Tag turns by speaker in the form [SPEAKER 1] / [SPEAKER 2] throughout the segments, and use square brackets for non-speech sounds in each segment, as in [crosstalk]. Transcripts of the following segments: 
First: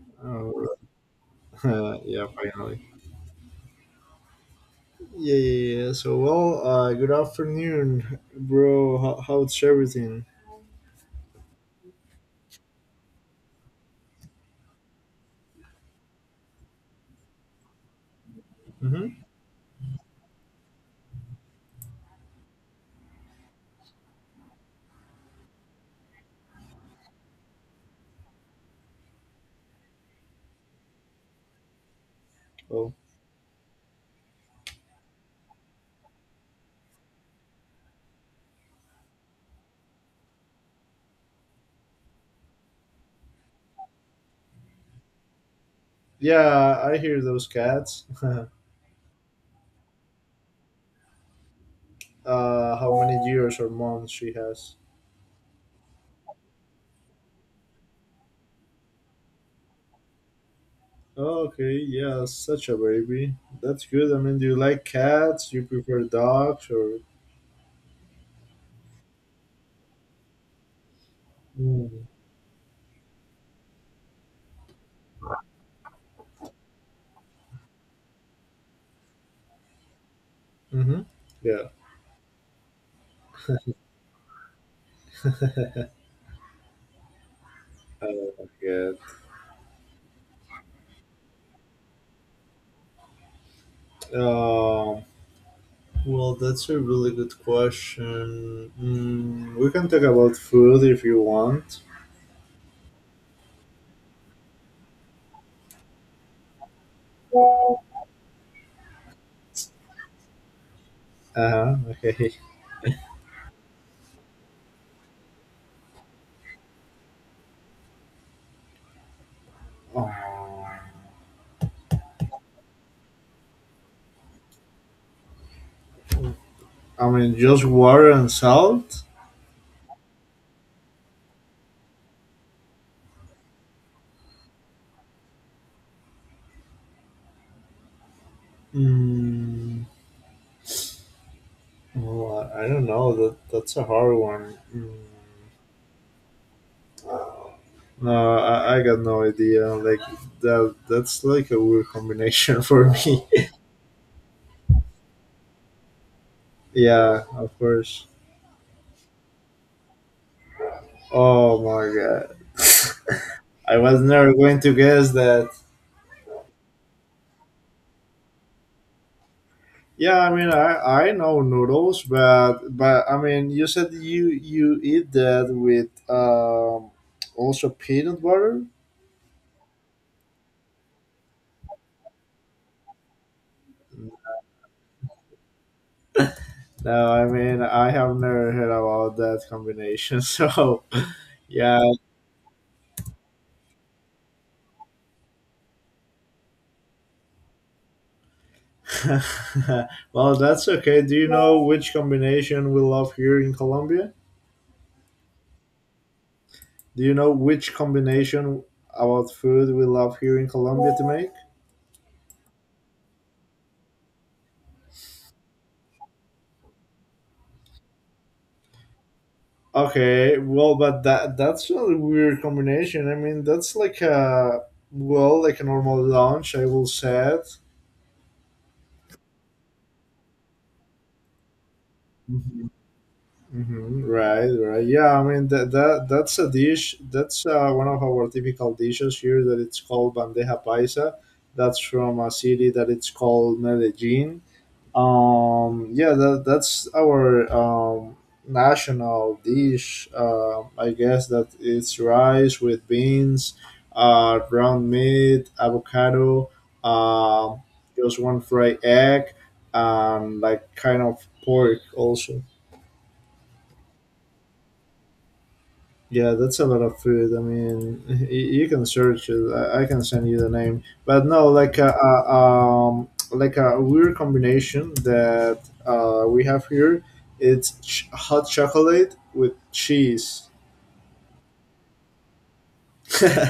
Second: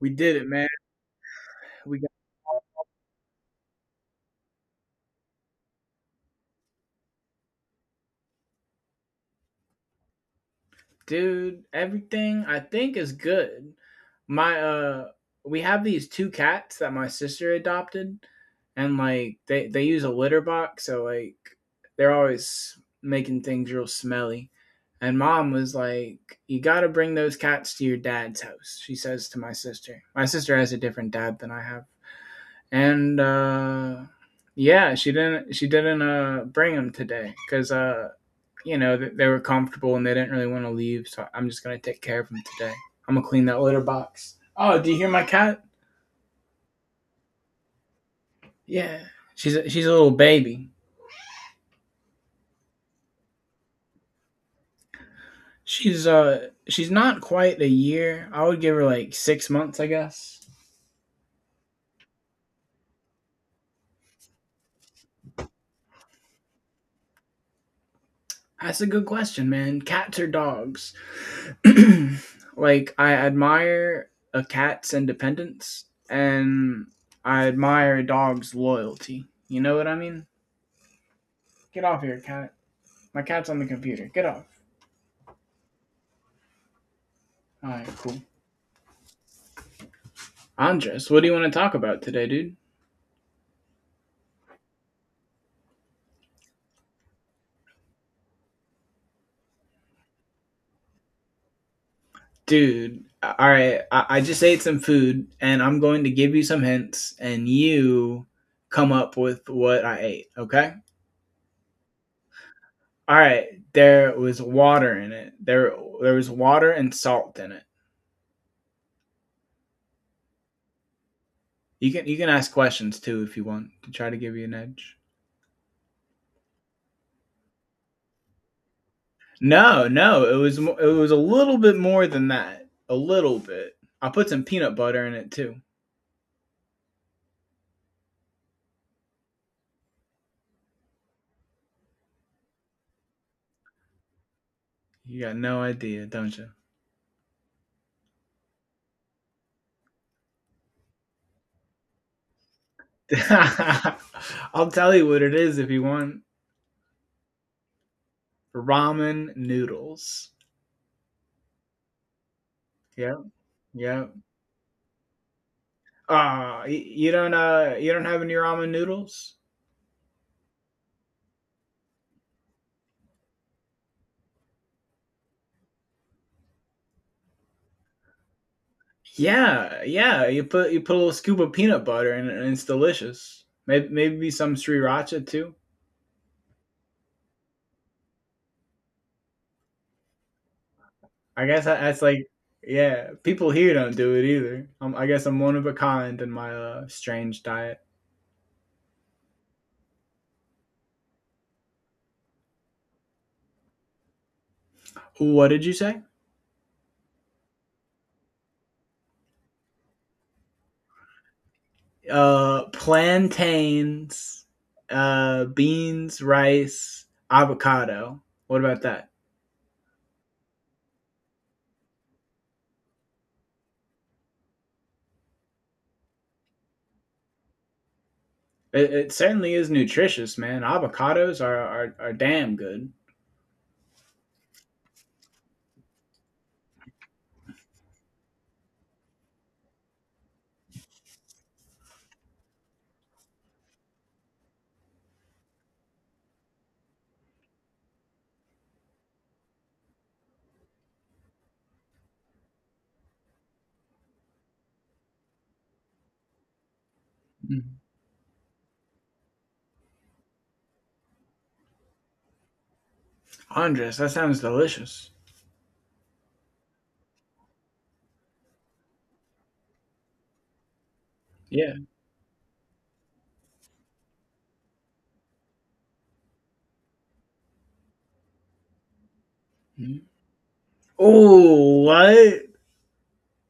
[SPEAKER 1] We did it, man.
[SPEAKER 2] Oh,
[SPEAKER 1] We
[SPEAKER 2] [laughs]
[SPEAKER 1] got
[SPEAKER 2] yeah, finally. Yeah, yeah, yeah. So, well, good afternoon, bro. How's everything?
[SPEAKER 1] dude, everything I think is good. My we have these two cats that my sister adopted, and
[SPEAKER 2] Mm-hmm.
[SPEAKER 1] like they use a litter box, so like they're always making things real smelly. And mom was like, "You got to bring those cats to your dad's house." She says to my sister. My sister has a different dad than I have.
[SPEAKER 2] Oh,
[SPEAKER 1] And yeah, she didn't bring them today cuz you know, they were comfortable and they didn't really want to leave. So I'm just gonna take care of them today. I'm gonna clean that litter box. Oh, do you hear my cat?
[SPEAKER 2] yeah, I hear those cats. [laughs]
[SPEAKER 1] Yeah, she's a little baby.
[SPEAKER 2] How many years or months she has?
[SPEAKER 1] She's she's not quite a year. I would give her like 6 months, I guess.
[SPEAKER 2] Oh, okay, yeah, such a baby. That's good. I mean, do you like cats? You prefer dogs or?
[SPEAKER 1] That's a good question, man. Cats or dogs?
[SPEAKER 2] Mm-hmm.
[SPEAKER 1] [clears throat] Like I admire a cat's independence, and I admire a dog's loyalty. You know what I mean?
[SPEAKER 2] Yeah.
[SPEAKER 1] Get off here, cat. My cat's on the computer. Get off.
[SPEAKER 2] [laughs] I
[SPEAKER 1] All right, cool.
[SPEAKER 2] like that.
[SPEAKER 1] Andres, what do you want to talk about today, dude?
[SPEAKER 2] Um, Well, that's a really good question. We can talk about food if you want.
[SPEAKER 1] Dude, all right. I just ate some food, and I'm going to give you some hints, and you come up with what I ate. Okay.
[SPEAKER 2] Uh-huh, okay. [laughs]
[SPEAKER 1] All right. There was water in it. There was water and salt in it.
[SPEAKER 2] Um,
[SPEAKER 1] You can ask questions too if you want to try to give you an edge.
[SPEAKER 2] I mean, just water and salt?
[SPEAKER 1] No, no. It was it was a little bit more than that. A little bit. I put some peanut butter in it too.
[SPEAKER 2] Mm, well, I don't know. That's a hard one.
[SPEAKER 1] You got no idea, don't you?
[SPEAKER 2] No, I got no idea. Like, that's like a weird combination [laughs] for me.
[SPEAKER 1] [laughs] I'll tell you what it is if you want
[SPEAKER 2] Yeah, of course.
[SPEAKER 1] ramen noodles.
[SPEAKER 2] Oh my god.
[SPEAKER 1] Yeah,
[SPEAKER 2] [laughs] I was
[SPEAKER 1] yeah.
[SPEAKER 2] never going to guess that.
[SPEAKER 1] Ah, you don't have any ramen noodles?
[SPEAKER 2] Yeah, I mean, I know noodles, but I mean, you said you eat that with also peanut butter.
[SPEAKER 1] Yeah, yeah. You put a little scoop of peanut butter in it, and it's delicious. Maybe some sriracha too.
[SPEAKER 2] No, I mean, I have never heard about that combination. [laughs] So,
[SPEAKER 1] I guess
[SPEAKER 2] yeah.
[SPEAKER 1] that's like yeah. People here don't do it either. I guess I'm one of a kind in my strange diet.
[SPEAKER 2] [laughs] Well, that's okay. Do you know which combination we love here in Colombia?
[SPEAKER 1] What did you say?
[SPEAKER 2] Do you know which combination about food we love here in Colombia to make?
[SPEAKER 1] Plantains, beans, rice, avocado. What about that?
[SPEAKER 2] Okay, well, but that's a weird combination. I mean, that's like a, well, like a normal lunch, I will say it.
[SPEAKER 1] It certainly is nutritious, man. Avocados are damn
[SPEAKER 2] Mhm.
[SPEAKER 1] good.
[SPEAKER 2] Right, right. Yeah, I mean that's a dish. That's one of our typical dishes here. That it's called bandeja paisa. That's from a city that it's called Medellin. Yeah, that's our national dish. I guess that it's rice with beans, ground meat, avocado, um,
[SPEAKER 1] Mm.
[SPEAKER 2] just one fried egg, and like kind of pork also.
[SPEAKER 1] Andres, that sounds delicious.
[SPEAKER 2] Yeah, that's a lot of food. I mean, you can search it. I can send you the name. But no,
[SPEAKER 1] Yeah.
[SPEAKER 2] like a like a weird combination that we have here. It's hot chocolate with
[SPEAKER 1] Mm.
[SPEAKER 2] cheese.
[SPEAKER 1] Oh, what?
[SPEAKER 2] [laughs]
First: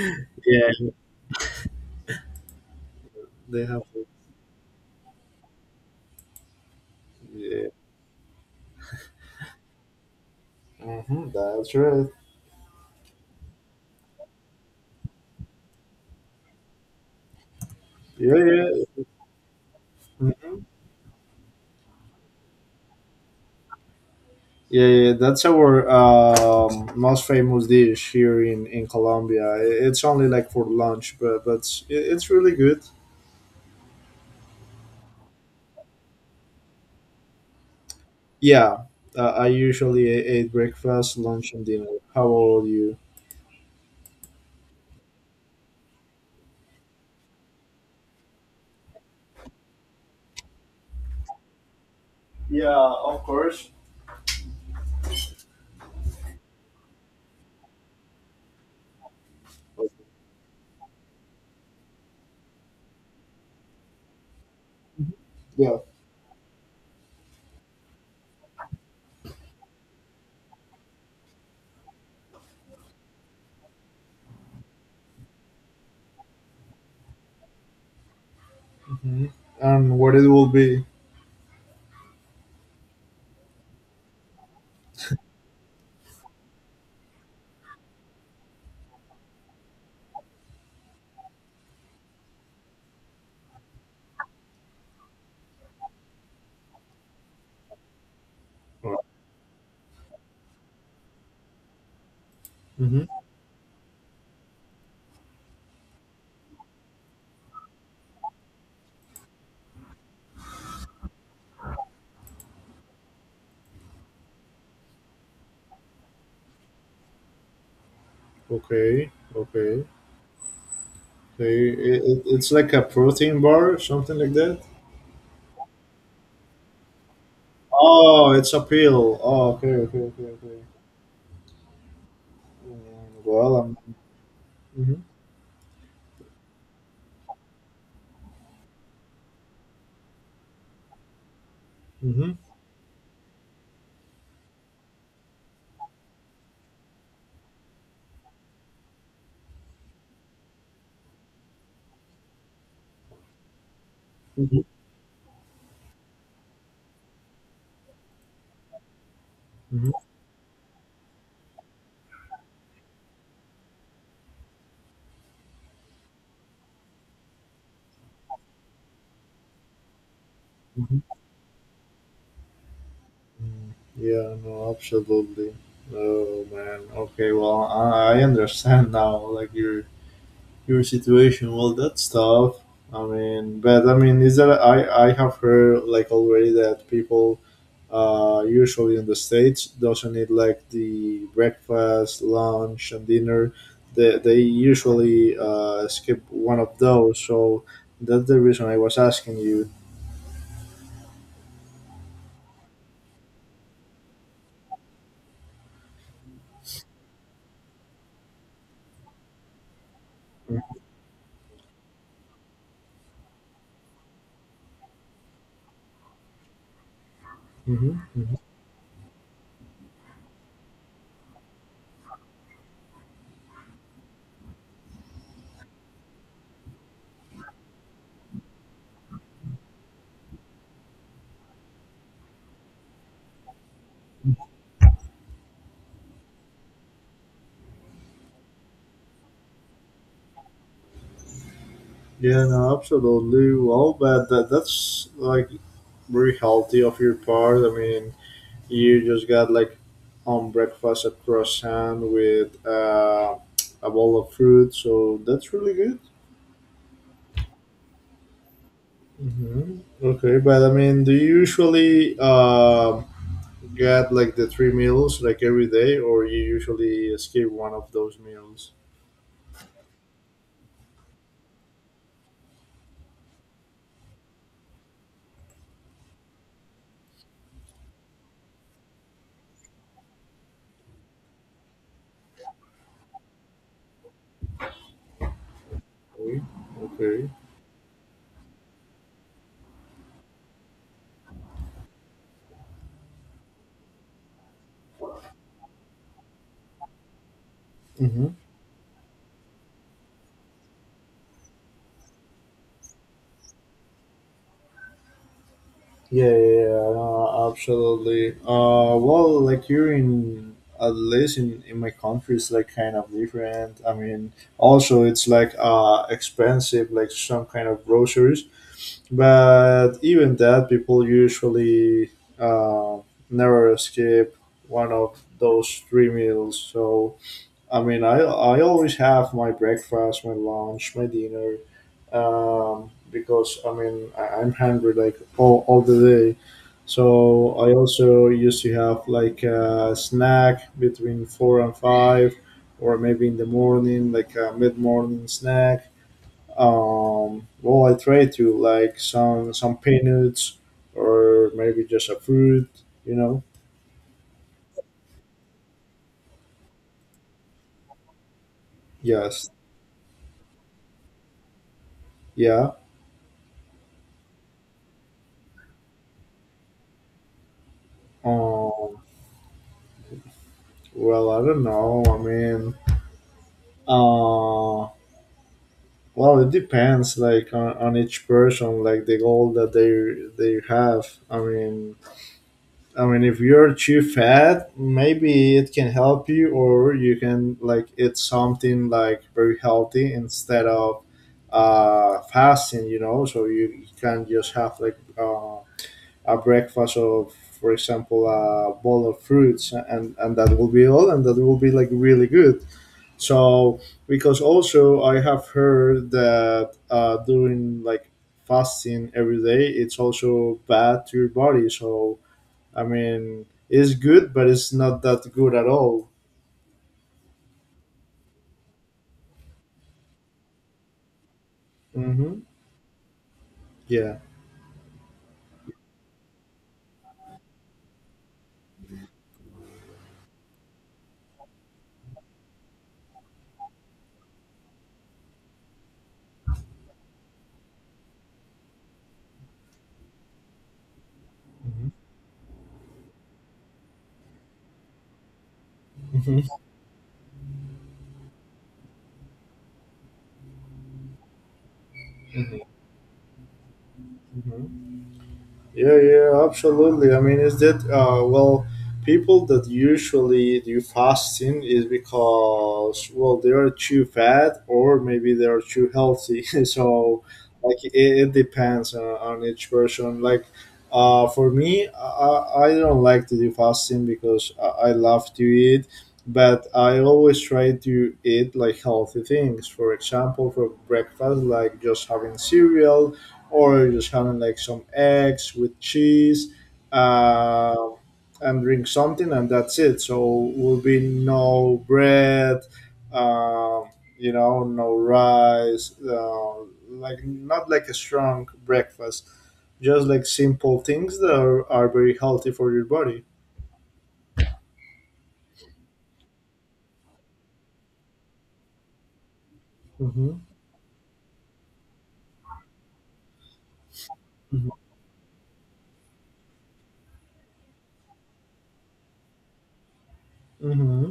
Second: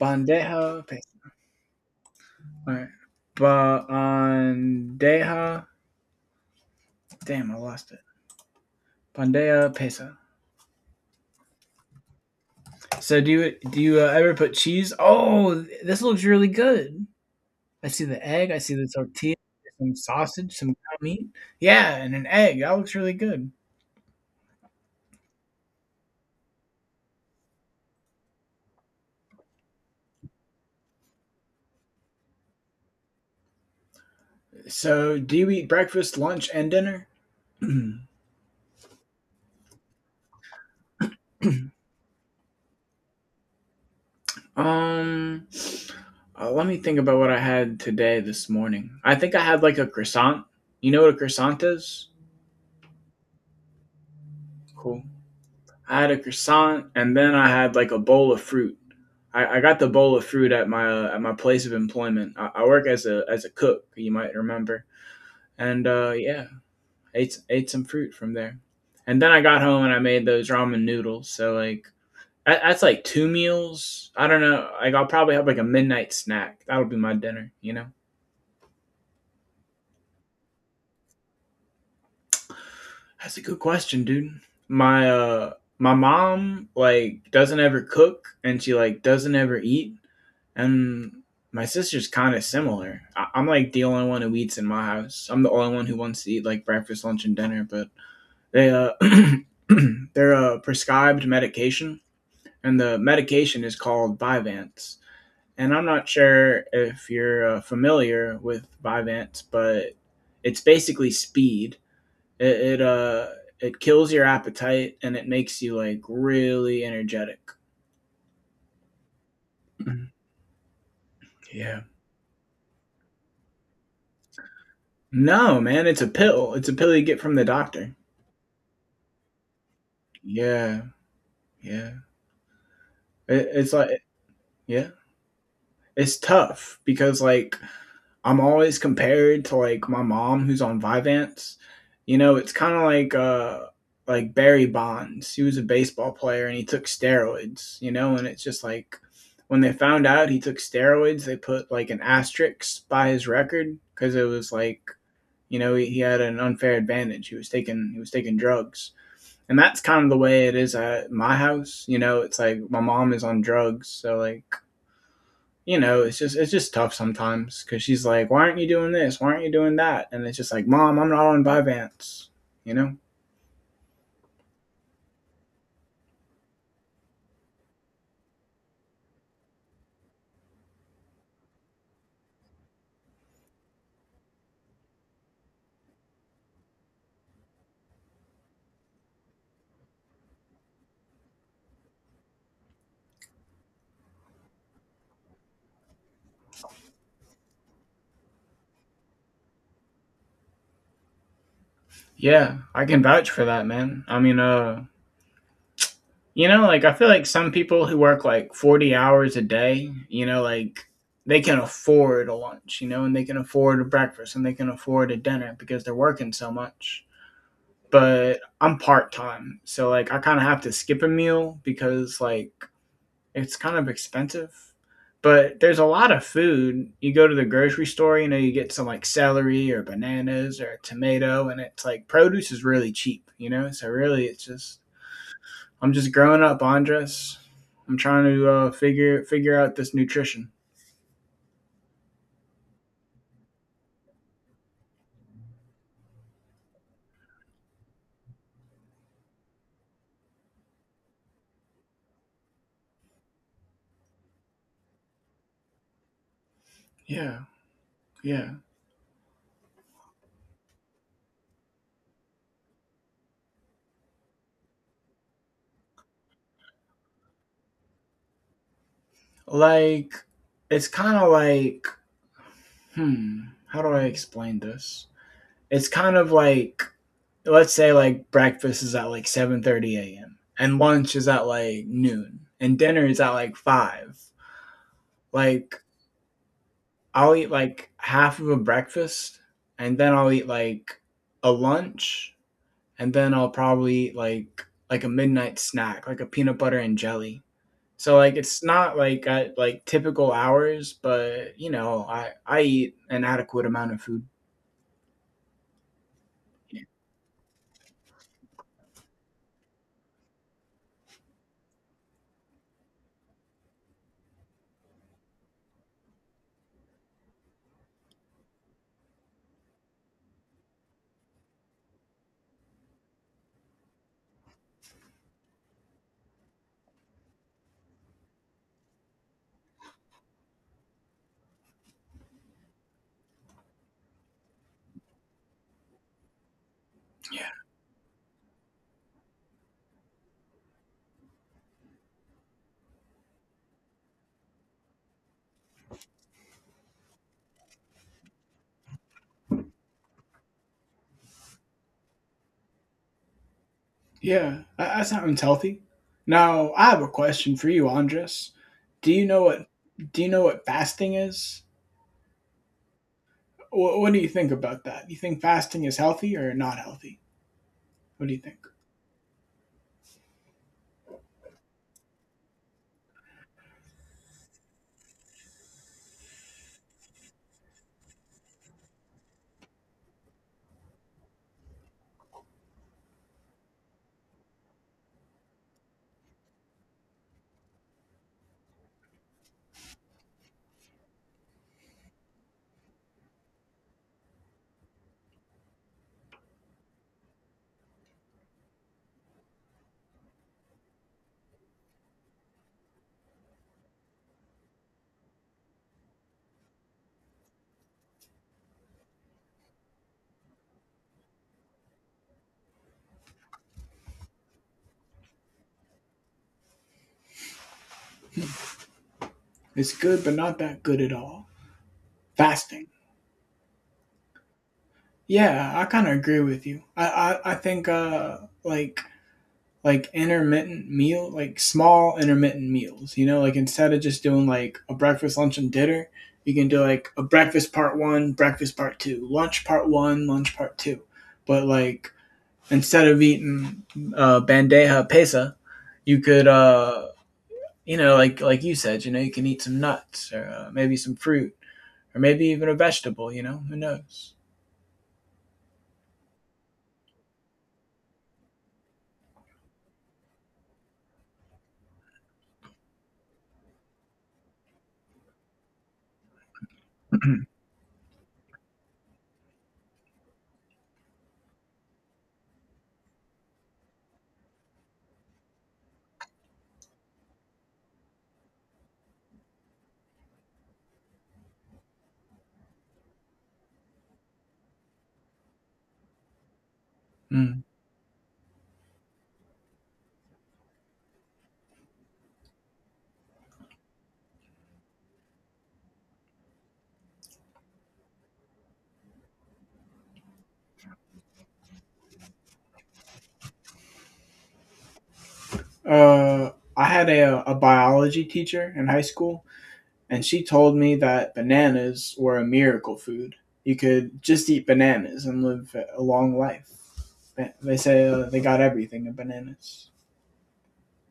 [SPEAKER 1] Bandeja.
[SPEAKER 2] Yeah,
[SPEAKER 1] All right.
[SPEAKER 2] they have.
[SPEAKER 1] Bandeja. Damn, I
[SPEAKER 2] Yeah,
[SPEAKER 1] lost it. Bandeja pesa.
[SPEAKER 2] that's right.
[SPEAKER 1] So do you ever put cheese? Oh, this looks really good. I see the
[SPEAKER 2] Yeah,
[SPEAKER 1] egg. I
[SPEAKER 2] yeah,
[SPEAKER 1] see the tortilla, some sausage,
[SPEAKER 2] mhm,
[SPEAKER 1] some ground meat. Yeah, and an egg. That looks really good.
[SPEAKER 2] yeah, yeah. That's our most famous dish here in Colombia. It's only like for lunch, but it's really good.
[SPEAKER 1] So, do you eat breakfast, lunch, and dinner? [clears throat] um,
[SPEAKER 2] Yeah, I usually ate breakfast, lunch, and dinner. How about you?
[SPEAKER 1] Let me think about what I had today this morning. I think I had like a croissant. You know what a croissant is?
[SPEAKER 2] Yeah, of course.
[SPEAKER 1] Cool. I had a croissant, and then I had like a bowl of fruit. I got the bowl of fruit at my place of employment. I work as a cook. You might remember.
[SPEAKER 2] Yeah.
[SPEAKER 1] And yeah, ate some fruit from there, and then I got home and I made those ramen noodles. So like that's like two meals. I don't know. Like I'll probably have like a midnight snack. That'll be my dinner. You know.
[SPEAKER 2] hmm And what it will be?
[SPEAKER 1] That's a good question, dude. My my mom like doesn't ever cook, and she like doesn't ever eat, and my sister's kind of similar. I'm like the only one who eats in my house. I'm the only one who wants to eat like breakfast, lunch, and dinner. But they [clears throat] they're prescribed medication, and the
[SPEAKER 2] Mm-hmm.
[SPEAKER 1] medication is called Vyvanse. And I'm not sure if you're familiar with Vyvanse, but it's basically speed. It, it it kills your appetite, and it makes you like really energetic.
[SPEAKER 2] Okay, okay.
[SPEAKER 1] [clears throat]
[SPEAKER 2] So
[SPEAKER 1] Yeah.
[SPEAKER 2] it's like a protein bar, or something like that.
[SPEAKER 1] No, man, it's a pill. It's a pill you get from the doctor.
[SPEAKER 2] Oh, it's a pill. Oh, okay, okay, okay, okay.
[SPEAKER 1] Yeah, yeah. It,
[SPEAKER 2] Well,
[SPEAKER 1] it's like
[SPEAKER 2] I'm.
[SPEAKER 1] yeah,
[SPEAKER 2] Mm-hmm.
[SPEAKER 1] it's tough because like I'm always compared to like my mom who's on Vivance. You
[SPEAKER 2] Mm-hmm.
[SPEAKER 1] know, it's kind of like Barry Bonds. He was a baseball player and he took steroids, you know, and it's just like when they found out he took steroids, they put like an asterisk by his record cuz it was
[SPEAKER 2] Mm-hmm.
[SPEAKER 1] like, you know, he had an unfair advantage. He was taking drugs. And that's kind of the way it is at my house, you know, it's like my mom is on drugs, so like you know, it's just tough sometimes because she's like, "Why aren't you doing this? Why aren't you doing that?" And it's just like, "Mom,
[SPEAKER 2] Mm-hmm.
[SPEAKER 1] I'm not on Vyvanse," you know.
[SPEAKER 2] Mm, yeah, no, absolutely. Oh, man. Okay, well, I understand [laughs] now. Like, your situation, well, that's tough. I mean, but I mean, is that I have heard, like, already that people usually in the States doesn't eat like the breakfast, lunch, and dinner. They usually skip one of those, so that's the reason I was asking you.
[SPEAKER 1] Yeah, I can vouch for that, man. I mean, you know, like I feel like some people who work like 40 hours a day, you know, like they can afford a lunch, you know, and they can afford a breakfast, and they can afford a dinner because they're working so much.
[SPEAKER 2] Mhm, mhm.
[SPEAKER 1] But I'm part time, so like I kind of have to skip a meal because like it's kind of expensive, but there's a lot of food. You go to the grocery store, you know, you get some like celery or bananas or a tomato, and it's like produce is really cheap, you know. So really, it's just I'm just growing up, Andres. I'm trying to figure out this nutrition.
[SPEAKER 2] Yeah, no, absolutely. Well, but that's like very healthy of your part. I mean, you just got like home breakfast a croissant with a bowl of fruit, so that's really good.
[SPEAKER 1] Yeah, yeah.
[SPEAKER 2] hmm Okay, but I mean, do you usually get like the three meals like every day, or you usually skip one of those meals?
[SPEAKER 1] Like it's kind of like hmm, how do I explain this? It's kind of like let's say like breakfast is at like 7:30 a.m., and lunch is at like noon, and dinner is at like 5. Like
[SPEAKER 2] Okay. Okay.
[SPEAKER 1] I'll eat like half of a breakfast, and then I'll eat like a lunch, and then I'll probably eat like a midnight snack, like a peanut butter and jelly. So
[SPEAKER 2] Mhm.
[SPEAKER 1] like it's not like at like typical hours, but you know, I eat an adequate amount of food.
[SPEAKER 2] Yeah, yeah,
[SPEAKER 1] Yeah.
[SPEAKER 2] yeah, no, absolutely. Well, like here, in at least in my country, it's like kind of different. I mean, also it's like expensive, like some kind of groceries. But even that, people usually uh, never skip one of those three meals. So I mean, I always have my breakfast, my lunch, my dinner, because I mean I'm hungry like all the day. So I also used to have like a snack between 4 and 5, or maybe in the morning, like a mid morning snack. Well, I try to like some peanuts or maybe just a fruit, you know.
[SPEAKER 1] Yeah, that, that sounds healthy. Now, I have a question for you, Andres. Do you know
[SPEAKER 2] Yes,
[SPEAKER 1] what do you know what fasting is?
[SPEAKER 2] yeah.
[SPEAKER 1] What do you think about that? Do you think fasting is healthy or not healthy? What do you think?
[SPEAKER 2] Um, well, I don't know. I mean. Uh, well, it depends, like on each person, like the goal that they have. I mean, if you're too fat, maybe it can help you, or you can like eat something like very healthy instead of fasting. You know, so you can just have like a breakfast of, for example, a bowl of fruits, and that will be all, and that will be like really good. So, because also I have heard that doing like fasting every day, it's also bad to your body. So, I mean, it's good, but it's not that good at all.
[SPEAKER 1] It's good, but not that good at all.
[SPEAKER 2] hmm
[SPEAKER 1] Fasting.
[SPEAKER 2] Yeah.
[SPEAKER 1] Yeah, I kind of agree with you. I think like like intermittent meal, like small intermittent meals. You know, like instead of just doing like a breakfast, lunch, and dinner, you can do like a breakfast part one, breakfast part two, lunch part one, lunch part two. But like instead of eating bandeja pesa, you
[SPEAKER 2] hmm
[SPEAKER 1] could you know like you said, you know you can eat some nuts or maybe some fruit or maybe even
[SPEAKER 2] hmm
[SPEAKER 1] a vegetable. You know, who knows?
[SPEAKER 2] hmm Yeah, yeah, absolutely. I mean, is that well, people that usually do fasting is because well, they are too fat or maybe they are too healthy. [laughs] So,
[SPEAKER 1] [clears throat]
[SPEAKER 2] like, it depends on each person. Like, for me, I don't like to do fasting because I love to eat, but I always try to eat like healthy things. For example, for breakfast, like just having cereal or just having like some eggs with cheese
[SPEAKER 1] Mm.
[SPEAKER 2] uh, and drink something and that's it, so will be no bread, uh, no rice, like not like a strong breakfast, just like simple things that are very healthy for your body.
[SPEAKER 1] Uh, I had a biology teacher in high school, and
[SPEAKER 2] hmm
[SPEAKER 1] she told me that bananas were a miracle food. You could just eat bananas and live a long life. Say they got everything in bananas.
[SPEAKER 2] hmm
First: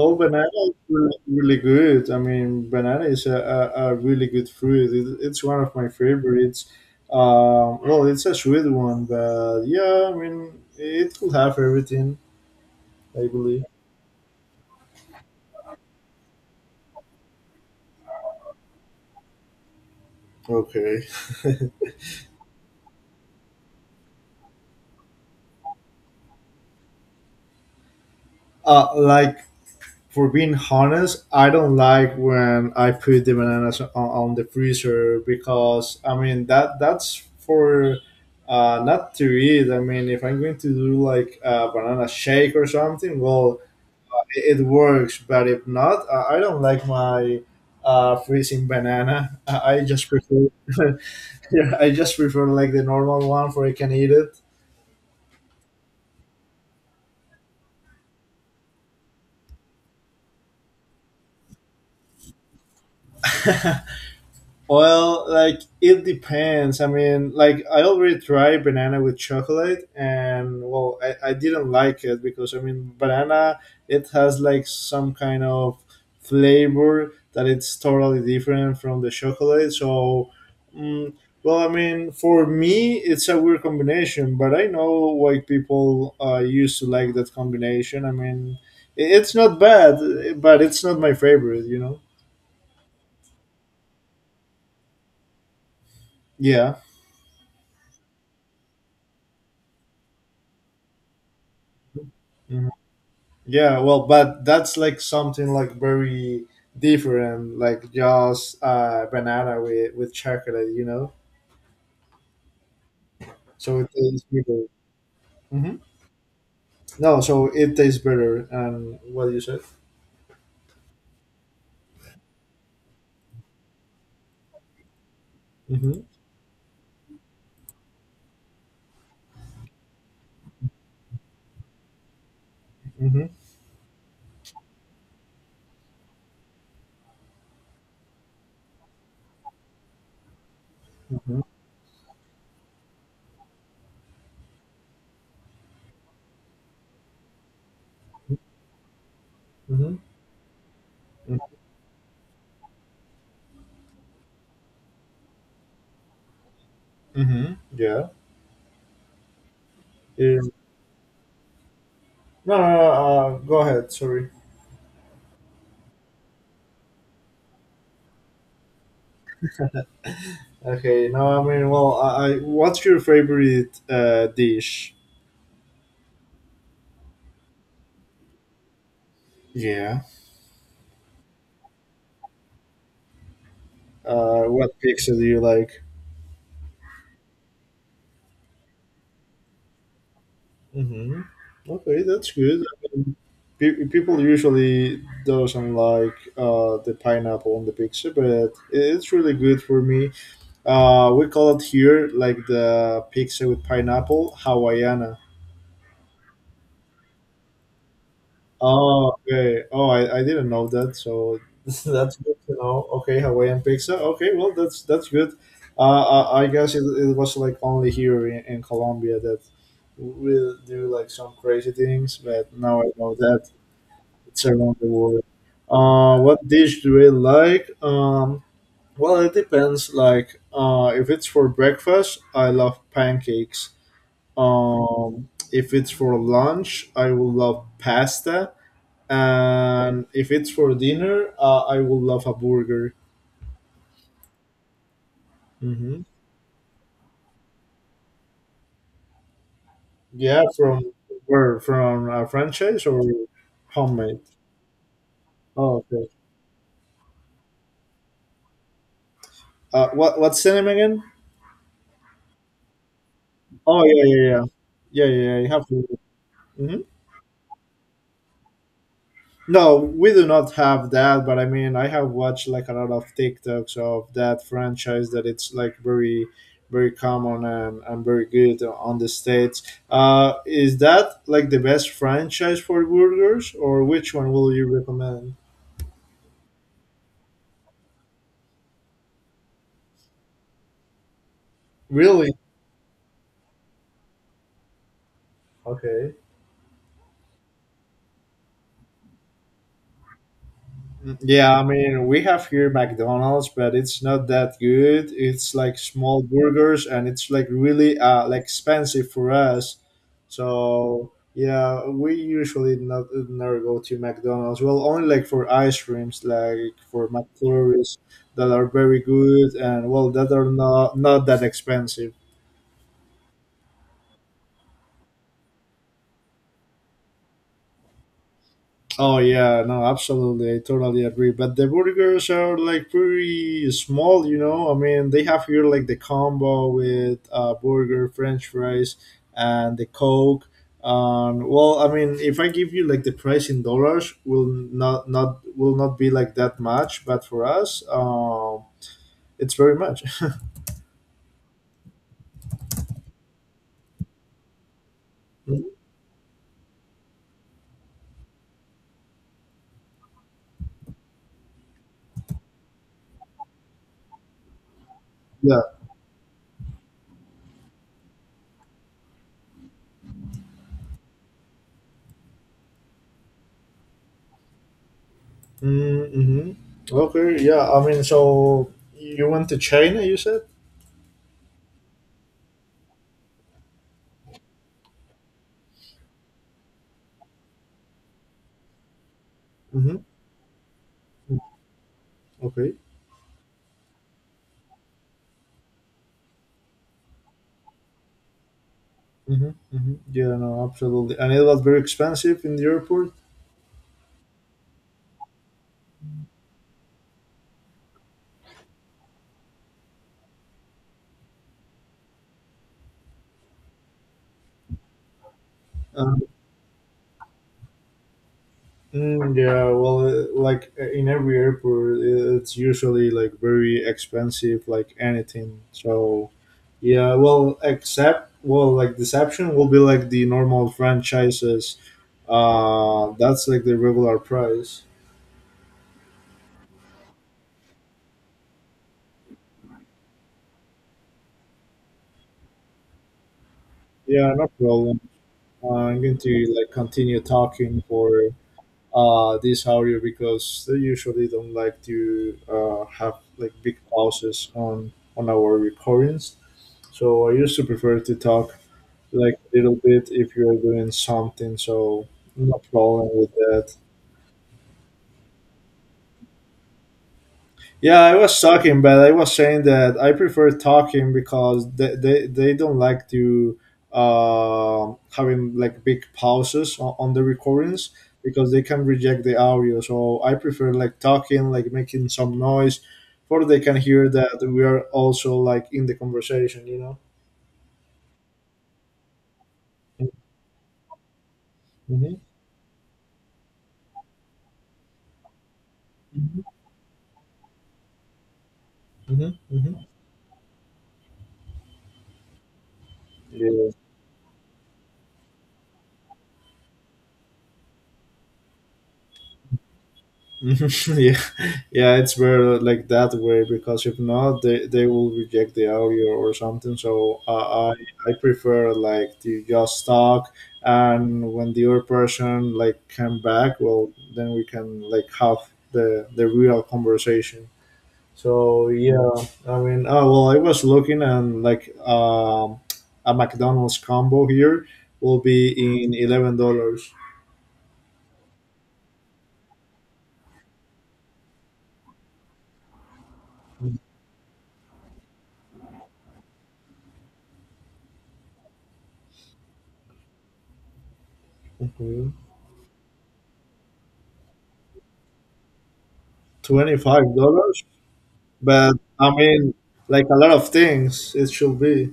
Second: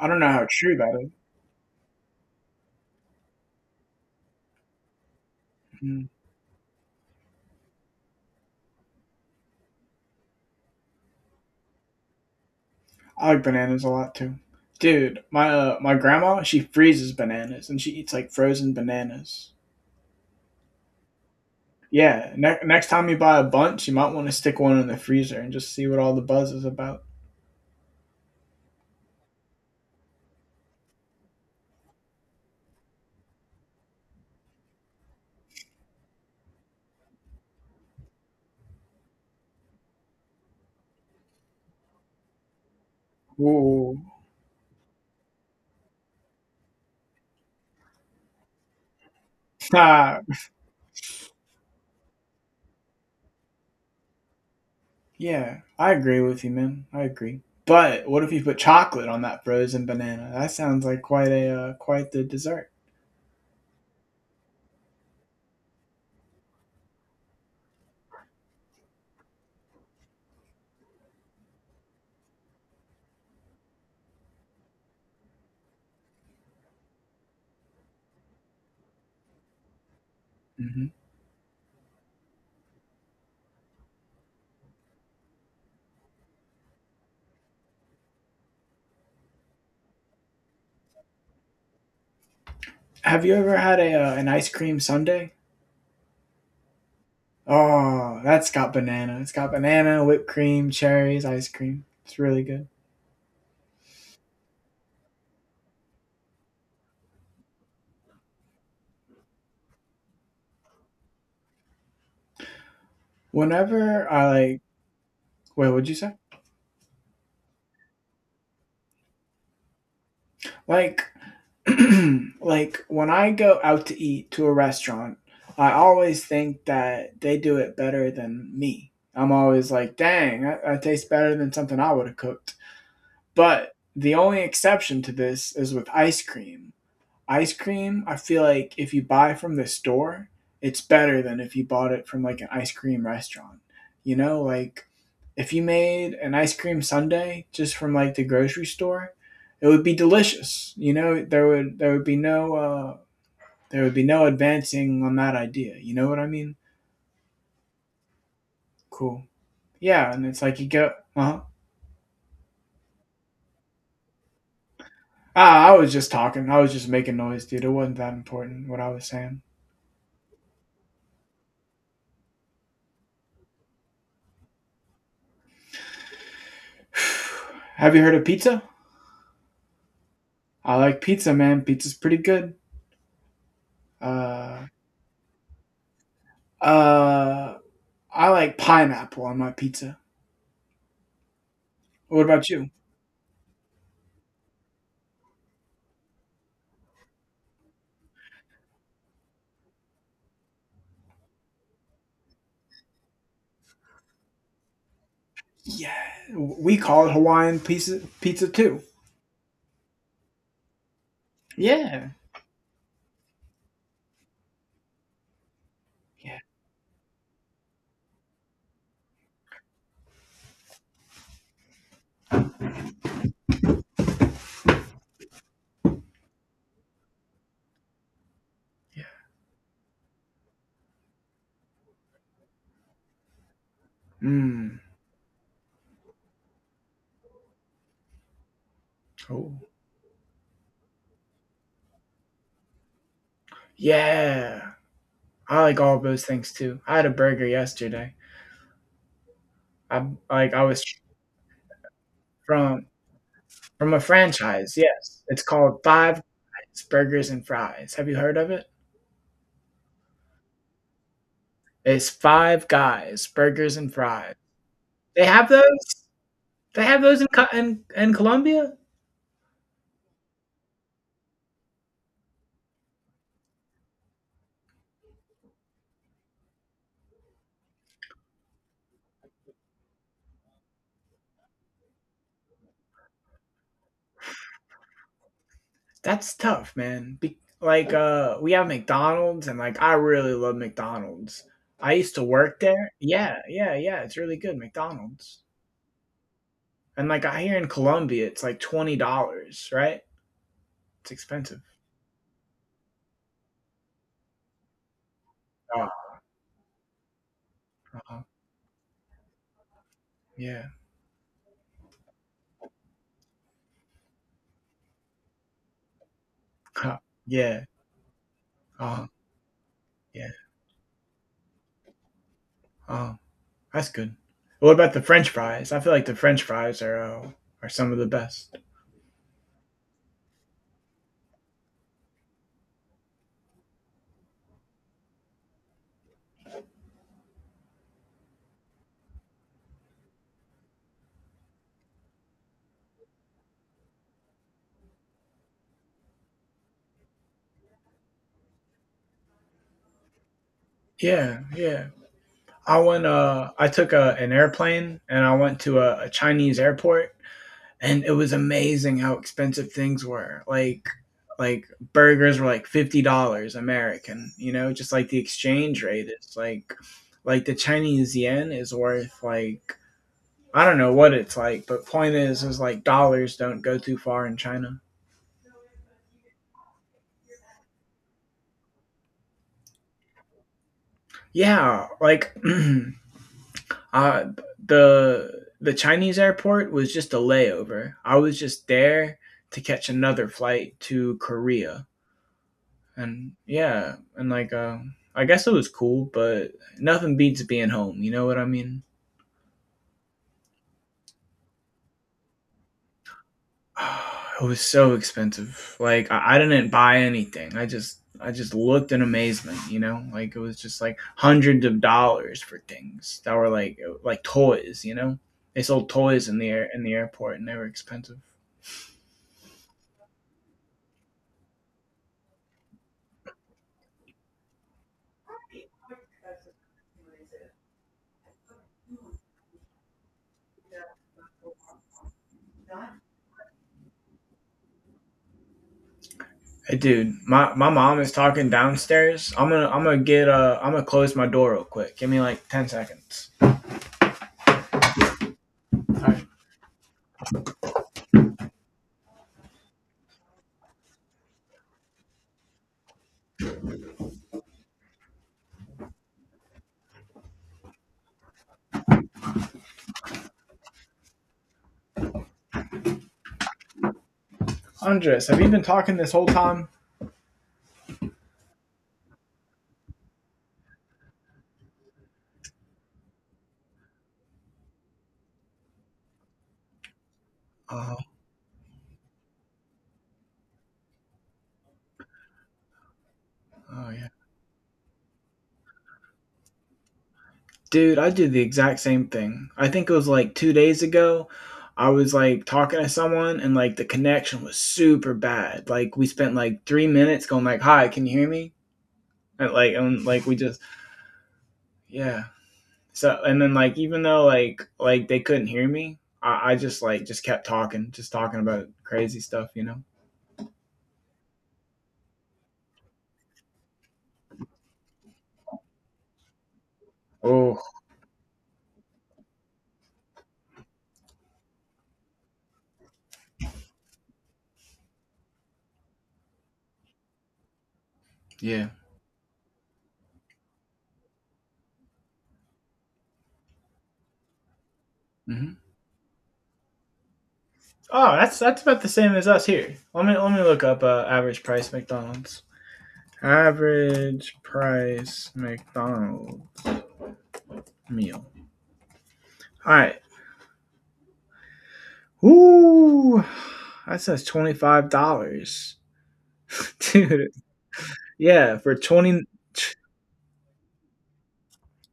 [SPEAKER 1] I don't know how
[SPEAKER 2] banana is
[SPEAKER 1] true that is.
[SPEAKER 2] really, really good. I mean, banana is a really good fruit. It's one of my
[SPEAKER 1] Mm.
[SPEAKER 2] favorites. Well, it's a sweet one, but yeah, I mean, it could have everything, I
[SPEAKER 1] I like
[SPEAKER 2] believe.
[SPEAKER 1] bananas a lot too. Dude, my grandma, she freezes bananas, and she eats like frozen bananas.
[SPEAKER 2] Okay. [laughs]
[SPEAKER 1] Yeah, next time you buy a bunch, you might want to stick one in the freezer and just see what all the buzz is about.
[SPEAKER 2] Like, for being honest, I don't like when I put the bananas on the freezer because, I mean, that's for not to eat. I mean, if I'm going to do like a banana shake or something, well,
[SPEAKER 1] Ooh. [laughs]
[SPEAKER 2] it works, but if not, I don't like my freezing banana. I just
[SPEAKER 1] Ha,
[SPEAKER 2] prefer. [laughs] Yeah, I just prefer, like, the normal one for I can eat it.
[SPEAKER 1] yeah, I agree with you, man. I agree. But what if you put chocolate on that frozen banana? That sounds like quite a quite the dessert.
[SPEAKER 2] [laughs] Well, like, it depends. I mean, like I already tried banana with chocolate, and well, I didn't like it because I mean, banana, it has like some kind of flavor that it's totally different from the chocolate. So,
[SPEAKER 1] Hmm.
[SPEAKER 2] mm, well, I mean, for me, it's a weird combination, but I know why people used to like that combination. I mean, it's not bad, but it's not my favorite. You know?
[SPEAKER 1] Have you ever had a an ice cream sundae?
[SPEAKER 2] Yeah.
[SPEAKER 1] Oh, that's got banana. It's got banana, whipped cream, cherries, ice cream. It's really good.
[SPEAKER 2] Mm-hmm. Yeah, well, but that's like something like very different, like just banana with chocolate. So it
[SPEAKER 1] Whenever I
[SPEAKER 2] tastes
[SPEAKER 1] like,
[SPEAKER 2] better.
[SPEAKER 1] Wait,
[SPEAKER 2] hmm
[SPEAKER 1] what'd you say?
[SPEAKER 2] No, so it tastes better. And what you said?
[SPEAKER 1] Like [clears throat] like when I go out to eat to a restaurant, I
[SPEAKER 2] Mm-hmm.
[SPEAKER 1] always think that they do it better than me. I'm always like, dang, that tastes better than something I would have cooked.
[SPEAKER 2] Mm-hmm.
[SPEAKER 1] But the only exception to this is with ice cream, I feel like if you buy from the store, it's better than
[SPEAKER 2] Mm-hmm.
[SPEAKER 1] if you bought it from like an ice cream restaurant. You know, like if you made an ice cream sundae just from like the grocery store, it would be
[SPEAKER 2] Mm-hmm.
[SPEAKER 1] delicious. You know, there would be no there would be no advancing on that idea. You know what I mean?
[SPEAKER 2] Mm-hmm. Yeah.
[SPEAKER 1] Cool. Yeah, and it's
[SPEAKER 2] Yeah.
[SPEAKER 1] like you go, uh huh.
[SPEAKER 2] No, no, no. Go ahead. Sorry.
[SPEAKER 1] Ah, I was just talking. I was just making noise, dude. It wasn't that important what I was saying.
[SPEAKER 2] Okay. No, I mean, well, I what's your favorite dish?
[SPEAKER 1] [sighs] Have you heard of pizza?
[SPEAKER 2] Yeah.
[SPEAKER 1] I like pizza, man. Pizza's pretty good. Uh,
[SPEAKER 2] What pizza do you like?
[SPEAKER 1] uh, I like pineapple on my pizza.
[SPEAKER 2] Mm-hmm. Okay,
[SPEAKER 1] What
[SPEAKER 2] that's
[SPEAKER 1] about
[SPEAKER 2] good.
[SPEAKER 1] you?
[SPEAKER 2] I mean, people usually doesn't like the pineapple on the pizza, but it's really good for me. We call it here like the pizza with pineapple Hawaiiana.
[SPEAKER 1] Yeah, we call it Hawaiian pizza too.
[SPEAKER 2] Oh, okay. Oh, I didn't know that. So [laughs]
[SPEAKER 1] Yeah,
[SPEAKER 2] that's good to know. Okay, Hawaiian pizza. Okay, well, that's good.
[SPEAKER 1] yeah,
[SPEAKER 2] I guess it was like only here in Colombia that we do like some crazy things, but now I know that it's around the world. What dish do I like?
[SPEAKER 1] yeah.
[SPEAKER 2] Well, it depends. Like, if it's for breakfast, I love pancakes.
[SPEAKER 1] Mmm.
[SPEAKER 2] If it's for lunch, I will love pasta,
[SPEAKER 1] Oh,
[SPEAKER 2] and if it's for dinner, I will love a burger.
[SPEAKER 1] yeah. I like all
[SPEAKER 2] hmm
[SPEAKER 1] those things too. I had a burger yesterday. I
[SPEAKER 2] Yeah,
[SPEAKER 1] like I was
[SPEAKER 2] from where? From a
[SPEAKER 1] from
[SPEAKER 2] franchise or
[SPEAKER 1] a
[SPEAKER 2] homemade?
[SPEAKER 1] franchise. Yes, it's
[SPEAKER 2] Oh,
[SPEAKER 1] called
[SPEAKER 2] okay.
[SPEAKER 1] Five Guys Burgers and Fries. Have you heard of it?
[SPEAKER 2] What's the name again?
[SPEAKER 1] It's Five Guys Burgers
[SPEAKER 2] Oh,
[SPEAKER 1] and
[SPEAKER 2] yeah,
[SPEAKER 1] Fries.
[SPEAKER 2] yeah, yeah, yeah,
[SPEAKER 1] They
[SPEAKER 2] yeah. Yeah,
[SPEAKER 1] have
[SPEAKER 2] I have to.
[SPEAKER 1] those. They
[SPEAKER 2] Mhm.
[SPEAKER 1] have those in Colombia.
[SPEAKER 2] No, we do not have that, but I mean, I have watched like a lot of TikToks of that franchise that it's like very, very common and very good on the States. Is that like the best franchise for burgers, or which one will you recommend?
[SPEAKER 1] That's tough, man. We have McDonald's and like I really love McDonald's. I used to
[SPEAKER 2] Really?
[SPEAKER 1] work there. Yeah, yeah, yeah. It's really good, McDonald's.
[SPEAKER 2] Okay.
[SPEAKER 1] And like I here in Colombia, it's like $20, right? It's
[SPEAKER 2] Yeah,
[SPEAKER 1] expensive.
[SPEAKER 2] I mean, we have here McDonald's, but it's not that good. It's like
[SPEAKER 1] Uh,
[SPEAKER 2] small burgers and it's like really
[SPEAKER 1] uh
[SPEAKER 2] like expensive for us.
[SPEAKER 1] Yeah.
[SPEAKER 2] So, yeah, we usually not never go to McDonald's. Well, only like for ice creams, like
[SPEAKER 1] Uh,
[SPEAKER 2] for
[SPEAKER 1] yeah.
[SPEAKER 2] McFlurries that are very
[SPEAKER 1] Uh,
[SPEAKER 2] good and well
[SPEAKER 1] yeah.
[SPEAKER 2] that are not that expensive.
[SPEAKER 1] Uh, that's good. What about the French fries? I feel like the French fries are some of the best.
[SPEAKER 2] Oh, yeah, no, absolutely, I totally agree. But the burgers are like pretty small. I mean, they have here like the combo with burger, French fries, and the Coke. Well, I mean, if I give you like the price in dollars, will not be like that much, but for us, it's very much.
[SPEAKER 1] Yeah, yeah. I went. I took an airplane and I went
[SPEAKER 2] [laughs]
[SPEAKER 1] to a Chinese airport, and it was amazing how expensive things were. Like burgers were like $50 American, you know, just like the
[SPEAKER 2] Yeah.
[SPEAKER 1] exchange rate. It's like the Chinese yen is worth like, I don't know what it's like, but point is like dollars don't go too far in China.
[SPEAKER 2] Mm-hmm. Okay. Yeah. I mean, so you went to China, you said.
[SPEAKER 1] Yeah, like [clears throat] uh the Chinese airport was just a layover. I was just there to catch
[SPEAKER 2] Mm-hmm.
[SPEAKER 1] another flight to Korea,
[SPEAKER 2] Okay.
[SPEAKER 1] and yeah, and I guess it was cool, but nothing beats being home. You know what I mean?
[SPEAKER 2] Yeah, no, absolutely. And it was very expensive in the airport.
[SPEAKER 1] [sighs] It was so expensive. Like I didn't buy anything. I just looked in amazement. You know, like it was just like hundreds of dollars for things that were like toys. You know, they sold
[SPEAKER 2] Um,
[SPEAKER 1] toys in the airport, and they were expensive.
[SPEAKER 2] yeah, well, like in every airport, it's usually like very expensive, like anything. So, yeah, well, except, well, like Deception will be like the normal franchises. That's like the regular price.
[SPEAKER 1] Hey, dude, my mom is talking downstairs. I'm gonna get I'm gonna close my door real quick. Give me like 10 seconds.
[SPEAKER 2] Yeah, no problem. I'm going to like continue talking for this area because they usually don't like to have like big pauses on our recordings. So I used to prefer to talk like a little bit if you're doing something. So no problem with that.
[SPEAKER 1] Andres, have you been talking this whole time?
[SPEAKER 2] Yeah, I was talking, but I was saying that I prefer talking because they don't like to having like big pauses on the recordings
[SPEAKER 1] Oh,
[SPEAKER 2] because they can reject the audio. So I prefer like talking, like making some noise, or they can
[SPEAKER 1] oh yeah.
[SPEAKER 2] hear that we are also like in the conversation. You know.
[SPEAKER 1] Dude, I did the exact same thing. I think it was like 2 days ago. I was
[SPEAKER 2] Mm-hmm.
[SPEAKER 1] like talking to someone and like the connection was super bad. Like we spent like 3 minutes going like, "Hi, can you hear me?"
[SPEAKER 2] Mm-hmm.
[SPEAKER 1] And like
[SPEAKER 2] Mm-hmm.
[SPEAKER 1] and like we just yeah. So and then
[SPEAKER 2] Yeah.
[SPEAKER 1] like even though like they couldn't hear me, I just like just kept talking, just talking about crazy stuff, you know.
[SPEAKER 2] [laughs] yeah. Yeah, it's where like that way because if not, they will reject the audio or something, so
[SPEAKER 1] Oh,
[SPEAKER 2] I prefer like to just talk, and when the other person like come back, well, then we can like have the real conversation,
[SPEAKER 1] yeah.
[SPEAKER 2] so yeah. I mean, oh, well, I was looking and like a McDonald's combo here will be
[SPEAKER 1] Mhm.
[SPEAKER 2] in $11.
[SPEAKER 1] Oh, that's about the same as us here. Let me look up average price McDonald's. Average price McDonald meal. All right.
[SPEAKER 2] Okay.
[SPEAKER 1] Ooh, that says $25, [laughs]
[SPEAKER 2] 25
[SPEAKER 1] dude.
[SPEAKER 2] dollars
[SPEAKER 1] Yeah, for
[SPEAKER 2] But I
[SPEAKER 1] 20.
[SPEAKER 2] mean, like a lot of things, it should be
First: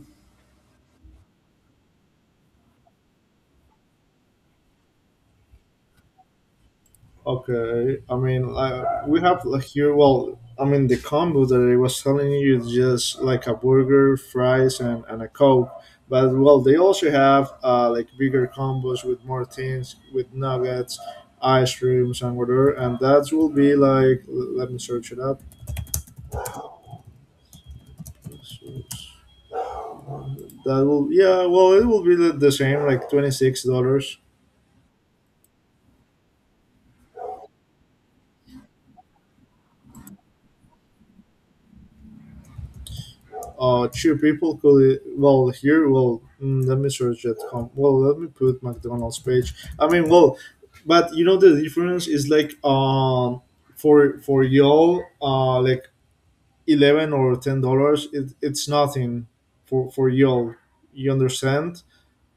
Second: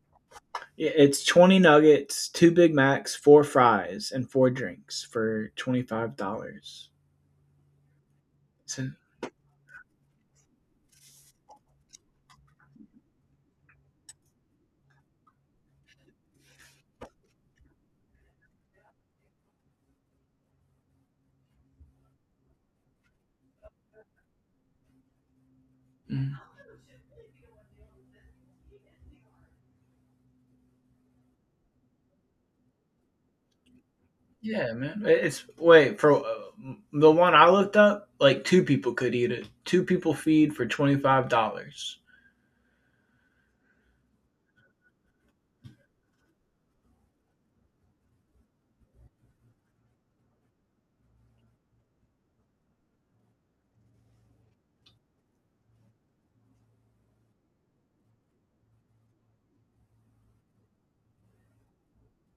[SPEAKER 1] Yeah, it's 20 nuggets, two Big Macs, four fries, and four drinks for $25.
[SPEAKER 2] okay. I mean,
[SPEAKER 1] So,
[SPEAKER 2] like we have like here. Well, I mean, the combo that I was telling you is just like a burger, fries, and a coke. But well, they also have like bigger combos with more things, with nuggets, ice creams, and whatever. And that will be like. Let me search it up. That will, yeah. Well, it will be the same, like $26.
[SPEAKER 1] yeah, man. It's wait for the one I looked up. Like two people could eat it. Two people feed for $25.
[SPEAKER 2] Two people could, well, here. Well, let me search that. Well, let me put McDonald's page. I mean, well, but you know the difference is like for y'all like $11 or $10. It's nothing for y'all. You understand?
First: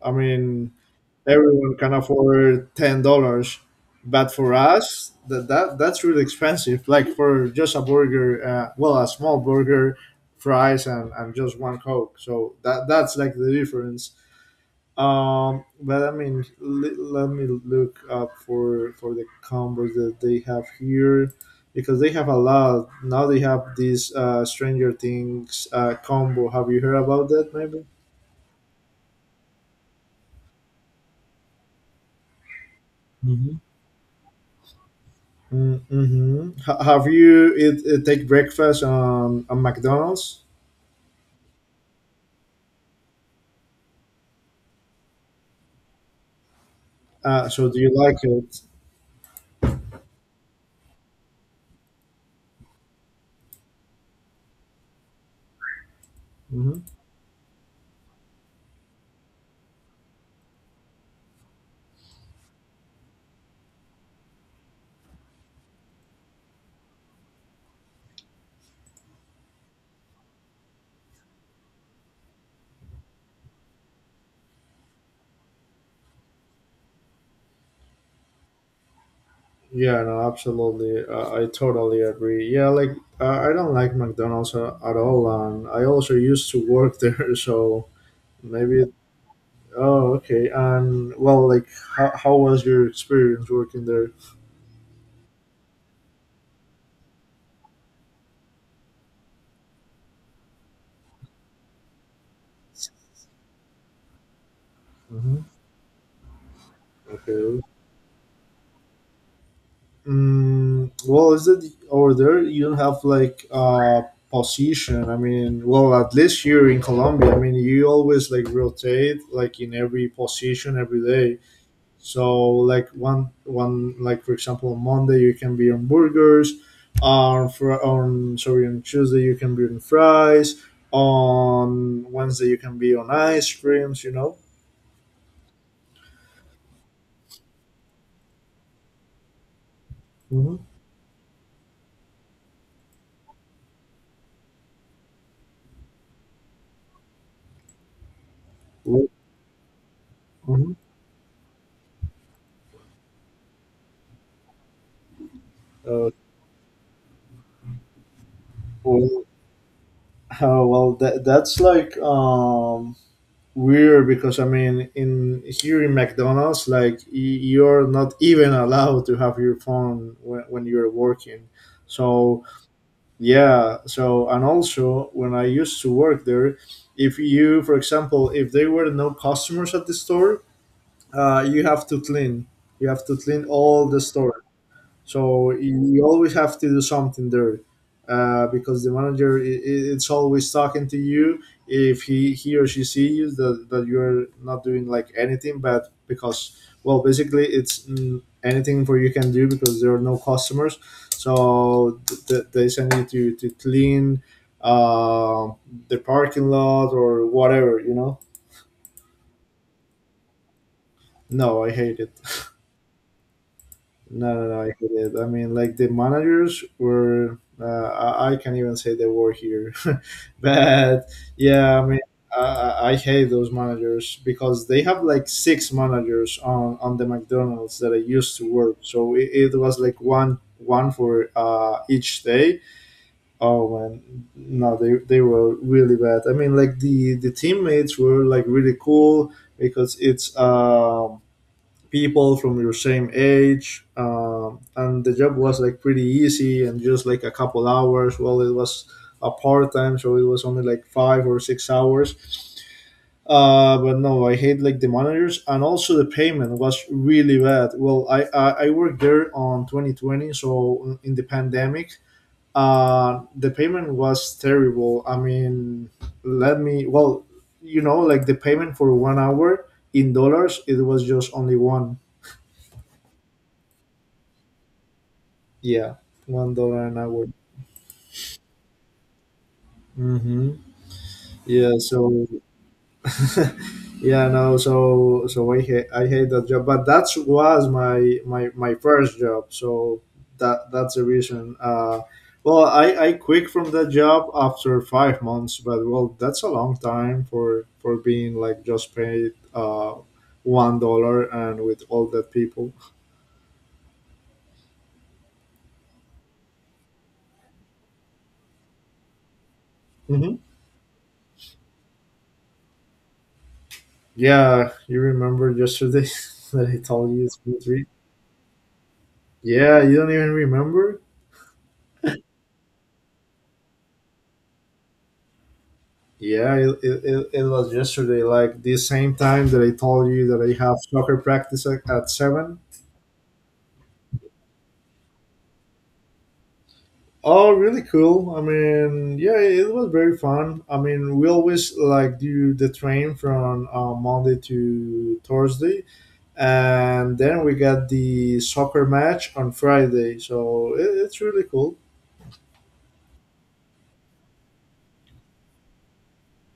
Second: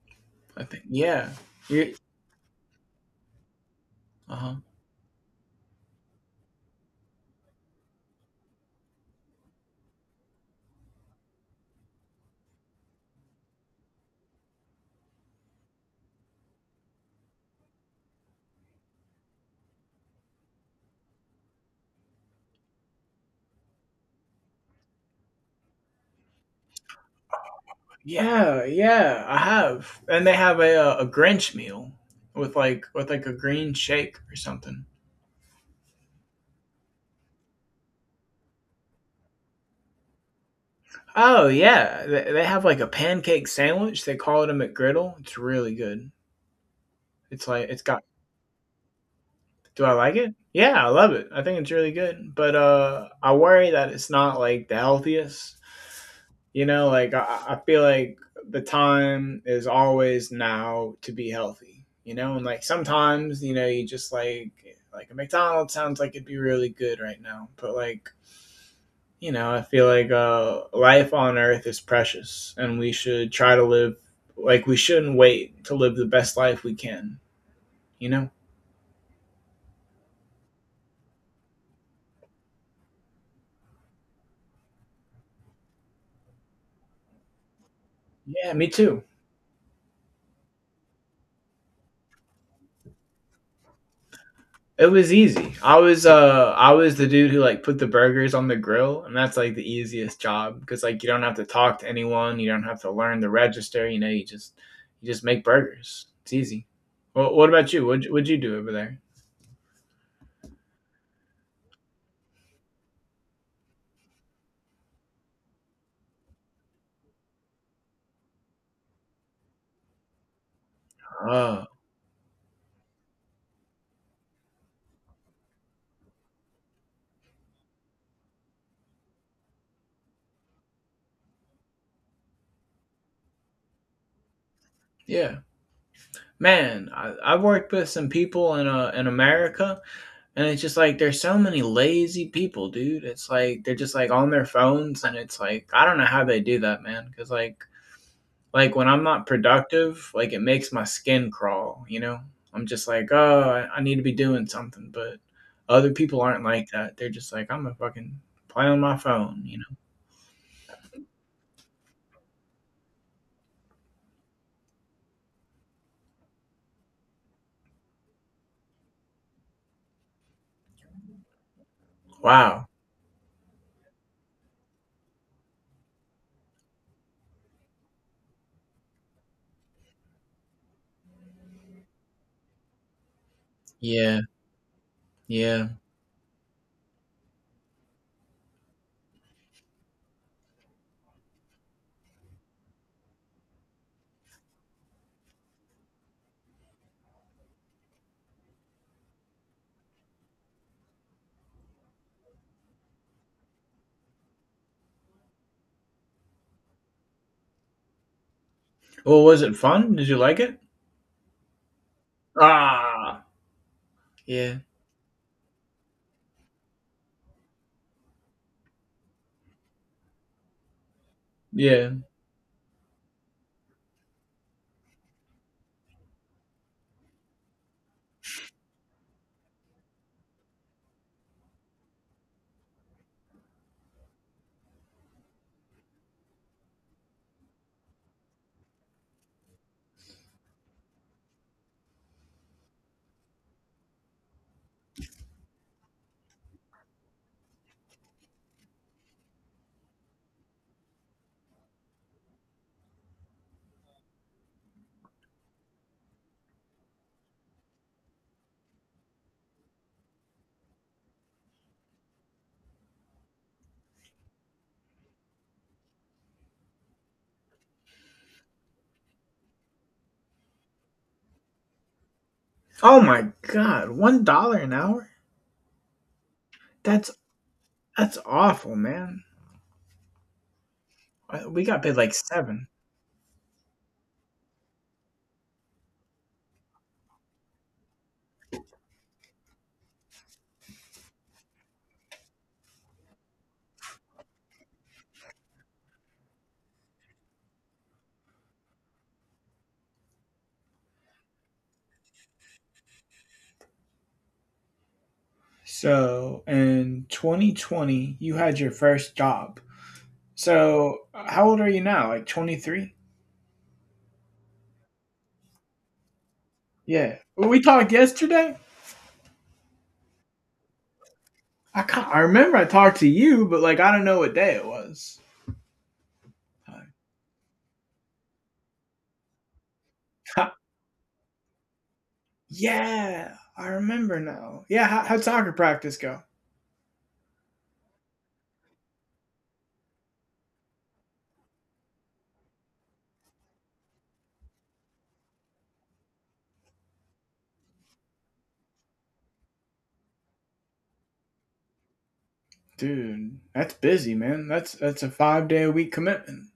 [SPEAKER 2] I
[SPEAKER 1] I
[SPEAKER 2] mean,
[SPEAKER 1] think. Yeah.
[SPEAKER 2] everyone can afford $10, but
[SPEAKER 1] Uh huh.
[SPEAKER 2] for us, that's really expensive. Like for just a burger, well, a small burger, fries, and just one coke. So that's like the difference. But I mean, let me look up for the combos that they have here because they have a lot now. They have this Stranger Things combo. Have you heard about that? Maybe.
[SPEAKER 1] Yeah, yeah, I have. And they have a Grinch meal with like a green shake or something.
[SPEAKER 2] Mm-hmm. Have you take breakfast on McDonald's?
[SPEAKER 1] Oh yeah, they have like a pancake sandwich. They call it a McGriddle. It's really good. It's like
[SPEAKER 2] So do
[SPEAKER 1] it's
[SPEAKER 2] you
[SPEAKER 1] got.
[SPEAKER 2] like it?
[SPEAKER 1] Do I like it? Yeah, I love it. I think it's really good. But I worry that it's not like the healthiest. You know,
[SPEAKER 2] Hmm.
[SPEAKER 1] like I feel like the time is always now to be healthy. You know, and like sometimes you know you just like a McDonald's sounds like it'd be really good right now, but like you know I feel like life on Earth is precious, and we should try to live like we shouldn't wait to live the best life we can. You know?
[SPEAKER 2] Yeah, no, absolutely. I totally agree. Yeah, like I don't like McDonald's at all, and I also used to work [laughs] there, so
[SPEAKER 1] Yeah, me
[SPEAKER 2] maybe.
[SPEAKER 1] too.
[SPEAKER 2] Oh, okay. And, well, like, how was your experience working there?
[SPEAKER 1] It was easy. I was the dude who like put the burgers on the grill, and that's like the easiest job because like you don't have to talk to anyone, you don't have to learn the register. You know, you just
[SPEAKER 2] Mm-hmm.
[SPEAKER 1] make burgers. It's easy. Well, what
[SPEAKER 2] Okay.
[SPEAKER 1] about you? What'd you do over there?
[SPEAKER 2] Well, is that over there? You don't have like a position. I mean, well, at least here in Colombia, I mean, you always like rotate like in every position every day.
[SPEAKER 1] Oh,
[SPEAKER 2] So like one like, for example, on Monday you can be on burgers, on, sorry, on Tuesday you can be on fries, on Wednesday you can be on ice creams. You know.
[SPEAKER 1] yeah. Man, I've worked with some people in America, and
[SPEAKER 2] Mm-hmm.
[SPEAKER 1] it's just like there's so many lazy people, dude. It's like they're just like on their phones, and it's like I don't know how they do that, man. Because like when I'm not productive, like it makes
[SPEAKER 2] Hmm.
[SPEAKER 1] my skin crawl, you know? I'm just like, "Oh, I need to be doing something," but other
[SPEAKER 2] Uh,
[SPEAKER 1] people aren't like that. They're just like, "Imma fucking play on my
[SPEAKER 2] well,
[SPEAKER 1] phone," you know?
[SPEAKER 2] [laughs] well, that's like weird because I mean, in here in McDonald's, like you're not even allowed to have your phone when you're working. So
[SPEAKER 1] Wow.
[SPEAKER 2] yeah, so and also when I used to work there, if you, for example, if there were no customers at the store, you have to clean. You have to clean all the
[SPEAKER 1] Yeah,
[SPEAKER 2] store, so
[SPEAKER 1] yeah.
[SPEAKER 2] you always have to do something there, because the manager it's always talking to you if he or she sees that, you're not doing like anything but because, well, basically it's, anything for you can do because there are no customers, so they send you to clean uh, the parking lot or whatever, you know.
[SPEAKER 1] Well, was it fun? Did you like it?
[SPEAKER 2] No, I hate it.
[SPEAKER 1] Ah,
[SPEAKER 2] No, no,
[SPEAKER 1] yeah,
[SPEAKER 2] no, I get it. I mean, like the managers were, I, can't even say they were here, [laughs] but yeah, I
[SPEAKER 1] yeah.
[SPEAKER 2] mean, I hate those managers because they have like six managers on the McDonald's that I used to work. So it was like one for each day. Oh man, no, they were really bad. I mean, like the teammates were like really cool because it's people from your same age, and the job was like pretty easy and just like a couple hours, well, it was a part-time, so it was only like 5 or 6 hours, but no, I hate like the managers, and also the payment was really bad. Well, I worked there on 2020, so in the pandemic, the payment was terrible. I mean, let me, well, like the payment for 1 hour in dollars, it was just only one.
[SPEAKER 1] Oh my god, $1 an hour?
[SPEAKER 2] Yeah, $1 an
[SPEAKER 1] That's
[SPEAKER 2] hour.
[SPEAKER 1] that's awful, man.
[SPEAKER 2] Mm-hmm.
[SPEAKER 1] We
[SPEAKER 2] Yeah.
[SPEAKER 1] got paid like
[SPEAKER 2] So,
[SPEAKER 1] 7.
[SPEAKER 2] [laughs] yeah, no. So, I hate that job, but that was my first job. So that's the reason. Well, I quit from that job after 5 months, but well, that's a long time for being like just paid $1 and with all that people.
[SPEAKER 1] So, in 2020, you had your first job.
[SPEAKER 2] Mm-hmm.
[SPEAKER 1] So, how old are you now? Like 23?
[SPEAKER 2] Yeah, you remember yesterday [laughs] that I
[SPEAKER 1] Yeah.
[SPEAKER 2] told you it's
[SPEAKER 1] Well, we
[SPEAKER 2] been three.
[SPEAKER 1] talked yesterday?
[SPEAKER 2] Yeah, you don't even remember.
[SPEAKER 1] I can't, I remember I talked to you, but like I don't know what day it was.
[SPEAKER 2] Yeah, it was yesterday, like the same time that I told you that I
[SPEAKER 1] [laughs]
[SPEAKER 2] have soccer practice at 7.
[SPEAKER 1] Yeah, I remember now. Yeah, how'd soccer practice go?
[SPEAKER 2] Oh, really cool. I mean, yeah, it was very fun. I mean, we always like do the train from Monday to Thursday, and then we got the soccer match on Friday. So it's really cool.
[SPEAKER 1] Dude, that's busy, man. That's a 5 day a week commitment.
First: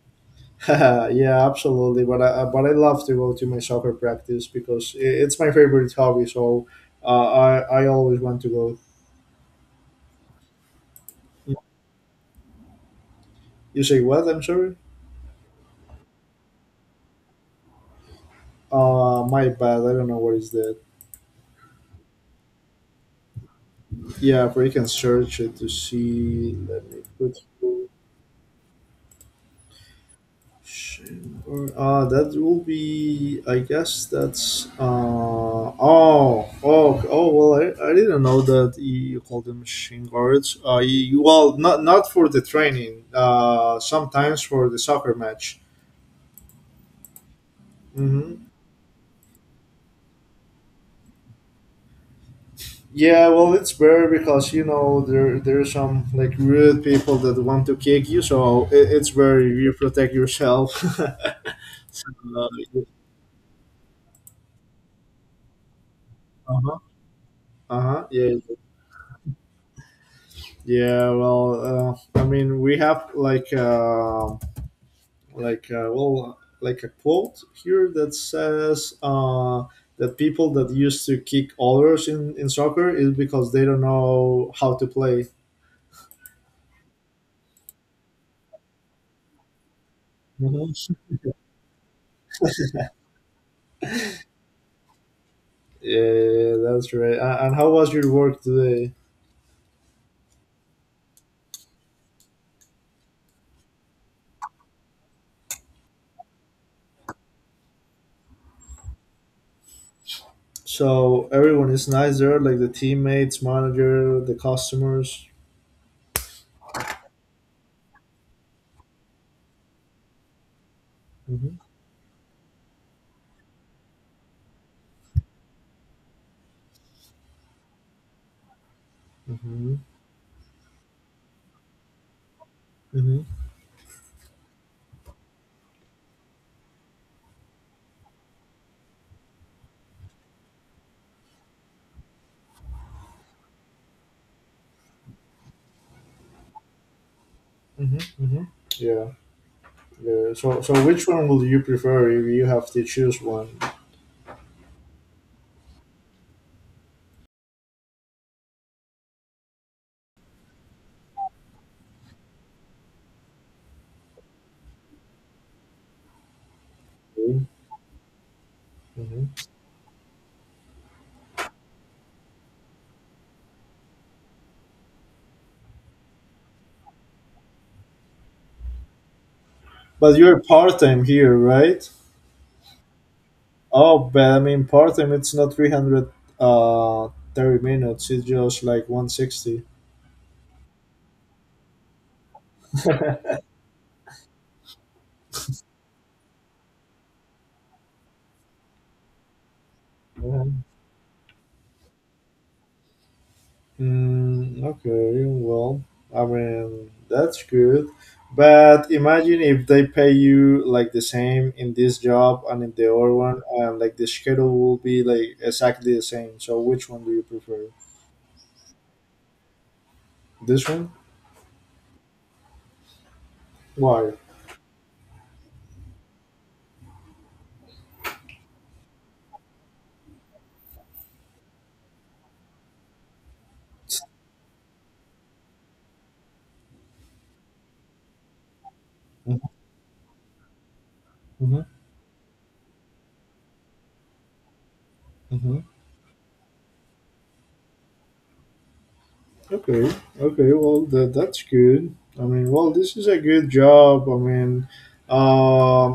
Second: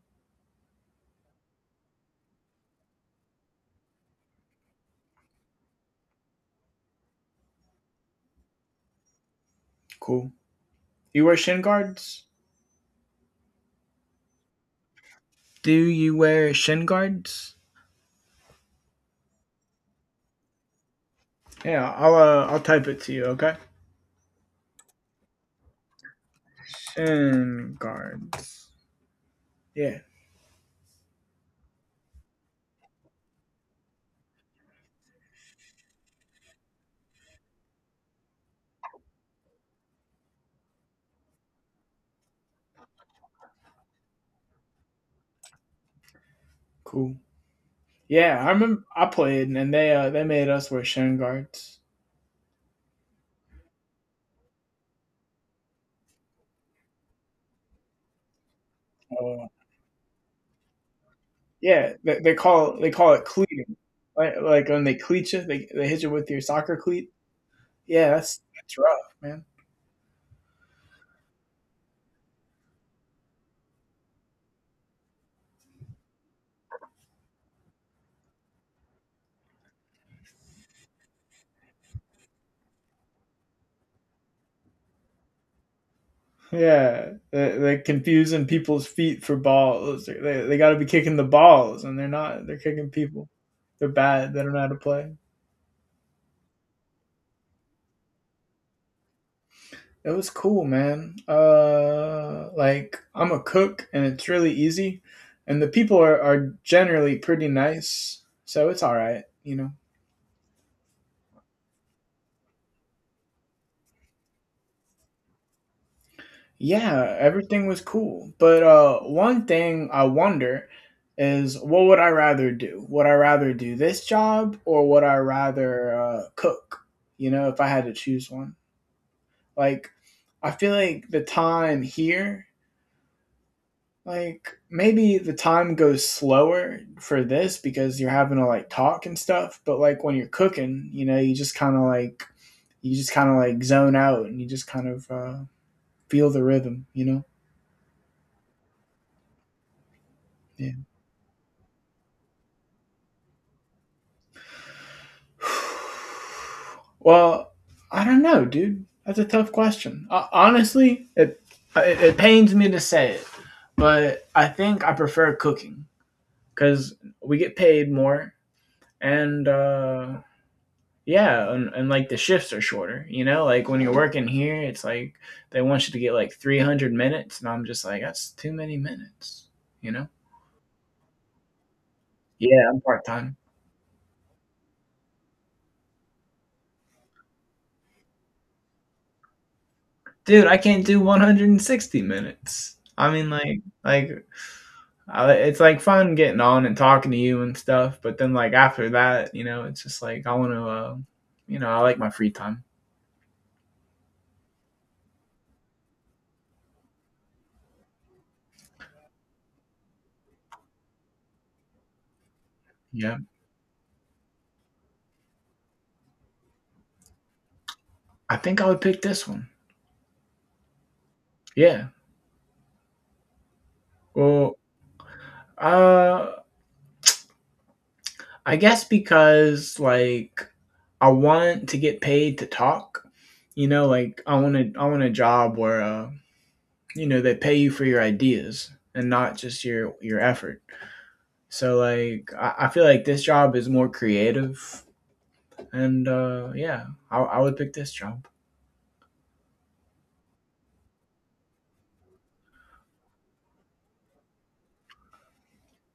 [SPEAKER 2] [laughs] Yeah, absolutely. But I love to go to my soccer practice because it's my favorite hobby. So I always want to go.
[SPEAKER 1] Cool. You wear shin guards?
[SPEAKER 2] You say what? I'm sorry.
[SPEAKER 1] Do you wear shin guards?
[SPEAKER 2] My bad. I don't know what is that.
[SPEAKER 1] Yeah, I'll type it to you, okay?
[SPEAKER 2] Yeah, but you can search it to see. Let me put.
[SPEAKER 1] Shin guards. Yeah,
[SPEAKER 2] Shamgar. That will be. I guess that's. Oh, oh, oh. Well, I didn't know that you call them shin guards. You, well, not for the training. Sometimes for the soccer match.
[SPEAKER 1] cool. Yeah, I
[SPEAKER 2] Hmm.
[SPEAKER 1] remember I played, and they made us wear shin guards.
[SPEAKER 2] Yeah, well, it's better because there are some like rude people that want to kick you, so it's where
[SPEAKER 1] Uh,
[SPEAKER 2] you protect yourself. [laughs] Uh
[SPEAKER 1] yeah, they call it cleating, like when they cleat you, they hit you with your soccer
[SPEAKER 2] huh.
[SPEAKER 1] cleat.
[SPEAKER 2] Uh huh.
[SPEAKER 1] Yeah,
[SPEAKER 2] Yeah.
[SPEAKER 1] that's rough, man.
[SPEAKER 2] Yeah. Well, I mean, we have like well, like a quote here that says that people that used to kick others in soccer is because they don't know how to play.
[SPEAKER 1] Yeah, they're confusing people's feet for balls. They got
[SPEAKER 2] Mhm.
[SPEAKER 1] to be kicking the
[SPEAKER 2] [laughs]
[SPEAKER 1] balls, and they're not. They're kicking people. They're bad. They don't know how to play.
[SPEAKER 2] Yeah, that's right. And how was your work today?
[SPEAKER 1] It was cool, man. Like I'm a cook, and it's really easy, and the people are generally pretty nice, so it's all right, you know.
[SPEAKER 2] So everyone is nice there, like the teammates, manager, the customers.
[SPEAKER 1] Yeah, everything was cool, but one thing I wonder is
[SPEAKER 2] Mhm,
[SPEAKER 1] what would I rather do? Would I rather do this job or would I rather cook? You know, if I had to choose one,
[SPEAKER 2] mhm,
[SPEAKER 1] like I feel like the time here,
[SPEAKER 2] mhm,
[SPEAKER 1] like maybe the time goes slower for this because you're having to like talk and stuff, but like when you're cooking, you know, you just kind of like zone out and you just kind of feel the rhythm, you know?
[SPEAKER 2] mhm, mhm. Yeah, yeah. So,
[SPEAKER 1] Yeah.
[SPEAKER 2] so which one will you prefer if you have to choose one?
[SPEAKER 1] [sighs] Well, I don't know, dude. That's a tough question. Honestly, it pains me to say it, but I think I prefer cooking because we get paid more
[SPEAKER 2] Mhm.
[SPEAKER 1] and yeah, and like the shifts are shorter, you know? Like when you're working here, it's like they want you to get like 300 minutes, and I'm just like, that's too many minutes, you know?
[SPEAKER 2] But you're part time here, right?
[SPEAKER 1] Yeah, I'm part time.
[SPEAKER 2] Oh, but I mean, part time it's not 300, 30 minutes, it's just like 160.
[SPEAKER 1] Dude, I can't do 160 minutes. I mean,
[SPEAKER 2] [laughs]
[SPEAKER 1] like it's like fun getting on and talking to you and stuff, but then like after that, you know, it's just like I want to, you know, I like my free time.
[SPEAKER 2] Okay, well, I mean, that's good. But imagine if they pay you like the same in this job and in the other
[SPEAKER 1] Yeah,
[SPEAKER 2] one, and like the schedule will be like exactly the same. So, which one do you prefer?
[SPEAKER 1] I think I would pick this one.
[SPEAKER 2] This one?
[SPEAKER 1] Yeah.
[SPEAKER 2] Why?
[SPEAKER 1] Well, uh, I guess because like I want to get paid to talk. You know, like I want a job where you know, they pay you for your ideas and not just your effort.
[SPEAKER 2] Mm-hmm,
[SPEAKER 1] So like I feel like this job is more creative
[SPEAKER 2] mm-hmm.
[SPEAKER 1] and yeah, I would pick this job.
[SPEAKER 2] Okay, okay, well, that's good. I mean, well, this is a good job. I mean,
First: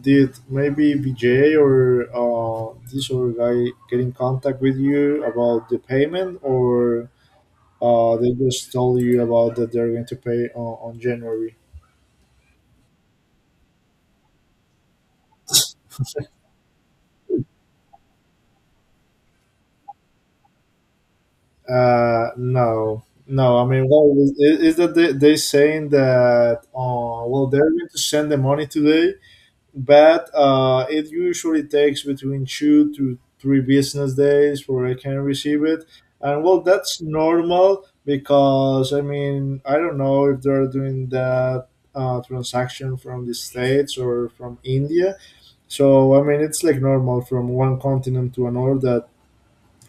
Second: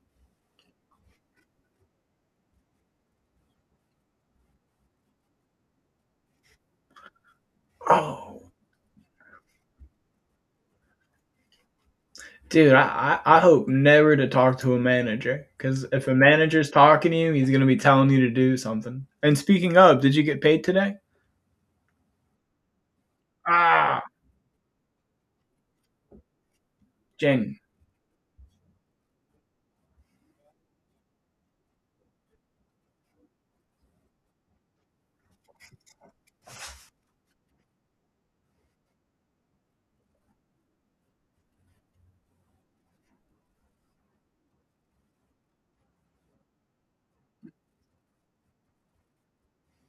[SPEAKER 2] did maybe BJ or this other guy get in contact with you about the payment, or they
[SPEAKER 1] Oh,
[SPEAKER 2] just told you about that they're going to pay on January?
[SPEAKER 1] dude, I hope never to talk to a manager cuz if a manager's talking to you, he's going to be telling you to do something. And speaking of, did you get paid today?
[SPEAKER 2] No, no. I mean,
[SPEAKER 1] Ah,
[SPEAKER 2] well, is that they saying that well,
[SPEAKER 1] Jen.
[SPEAKER 2] they're going to send the money today, but it usually takes between 2 to 3 business days for I can receive it. And well, that's normal because I mean I don't know if they're doing that transaction from the states or from India. So I mean it's like normal from one continent to another that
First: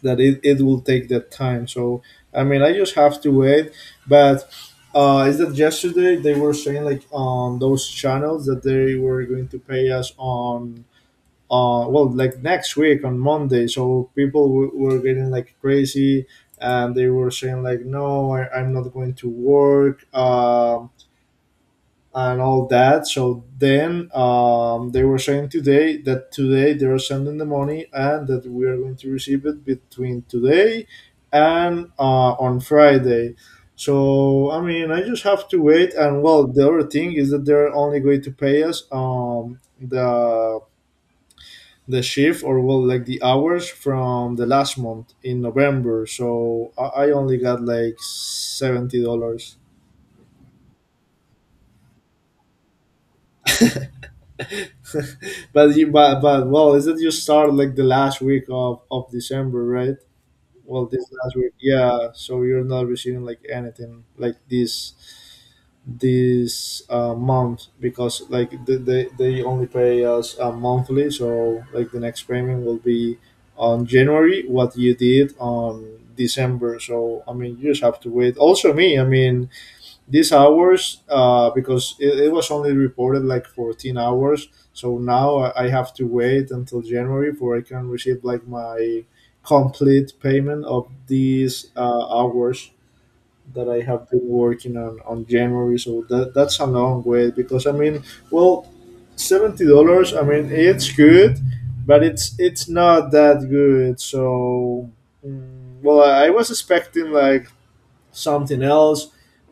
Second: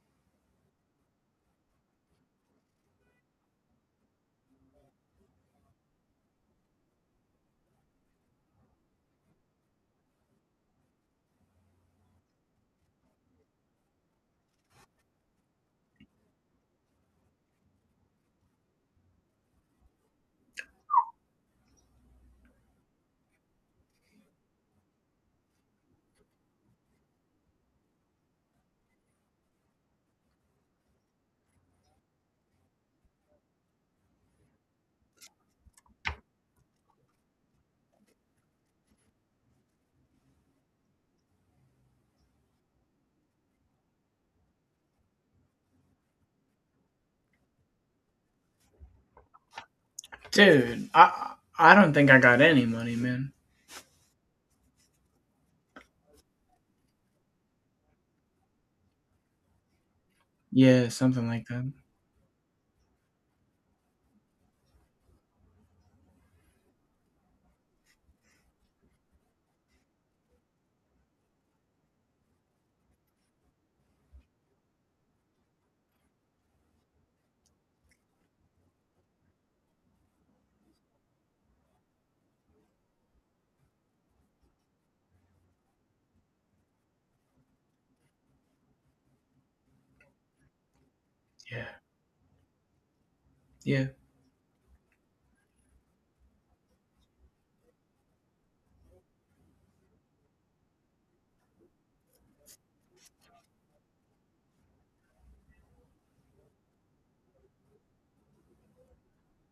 [SPEAKER 2] that it will take that time. So I mean, I just have to wait. But is that yesterday they were saying like on those channels that they were going to pay us on, well, like next week on Monday. So people were getting like crazy and they were saying like, no, I'm not going to work, and all that. So then, they were saying today that today they are sending the money and that we are going to receive it between today and on Friday. So I mean, I just have to wait. And well, the other thing is that they're only going to pay us, the shift, or, well, like the hours from the last month in November. So I only got like $70.
[SPEAKER 1] Dude, I don't think I got any money, man.
[SPEAKER 2] [laughs] But you but well, is it you start like the last week of December, right? Well,
[SPEAKER 1] Yeah,
[SPEAKER 2] this
[SPEAKER 1] something
[SPEAKER 2] last
[SPEAKER 1] like
[SPEAKER 2] week,
[SPEAKER 1] that.
[SPEAKER 2] yeah, so you're not receiving like anything like this month, because like they only pay us monthly, so like the next payment will be on January, what you did on December. So I mean, you just have to wait, also me. I mean, these hours, because it was only reported like 14 hours, so now I have to wait until January before I can receive like my complete payment of these
[SPEAKER 1] Yeah,
[SPEAKER 2] hours that I
[SPEAKER 1] yeah.
[SPEAKER 2] have been working on January. So that's a long wait, because I mean, well, $70, I mean, it's good, but it's not that good. So, well, I was expecting like something else,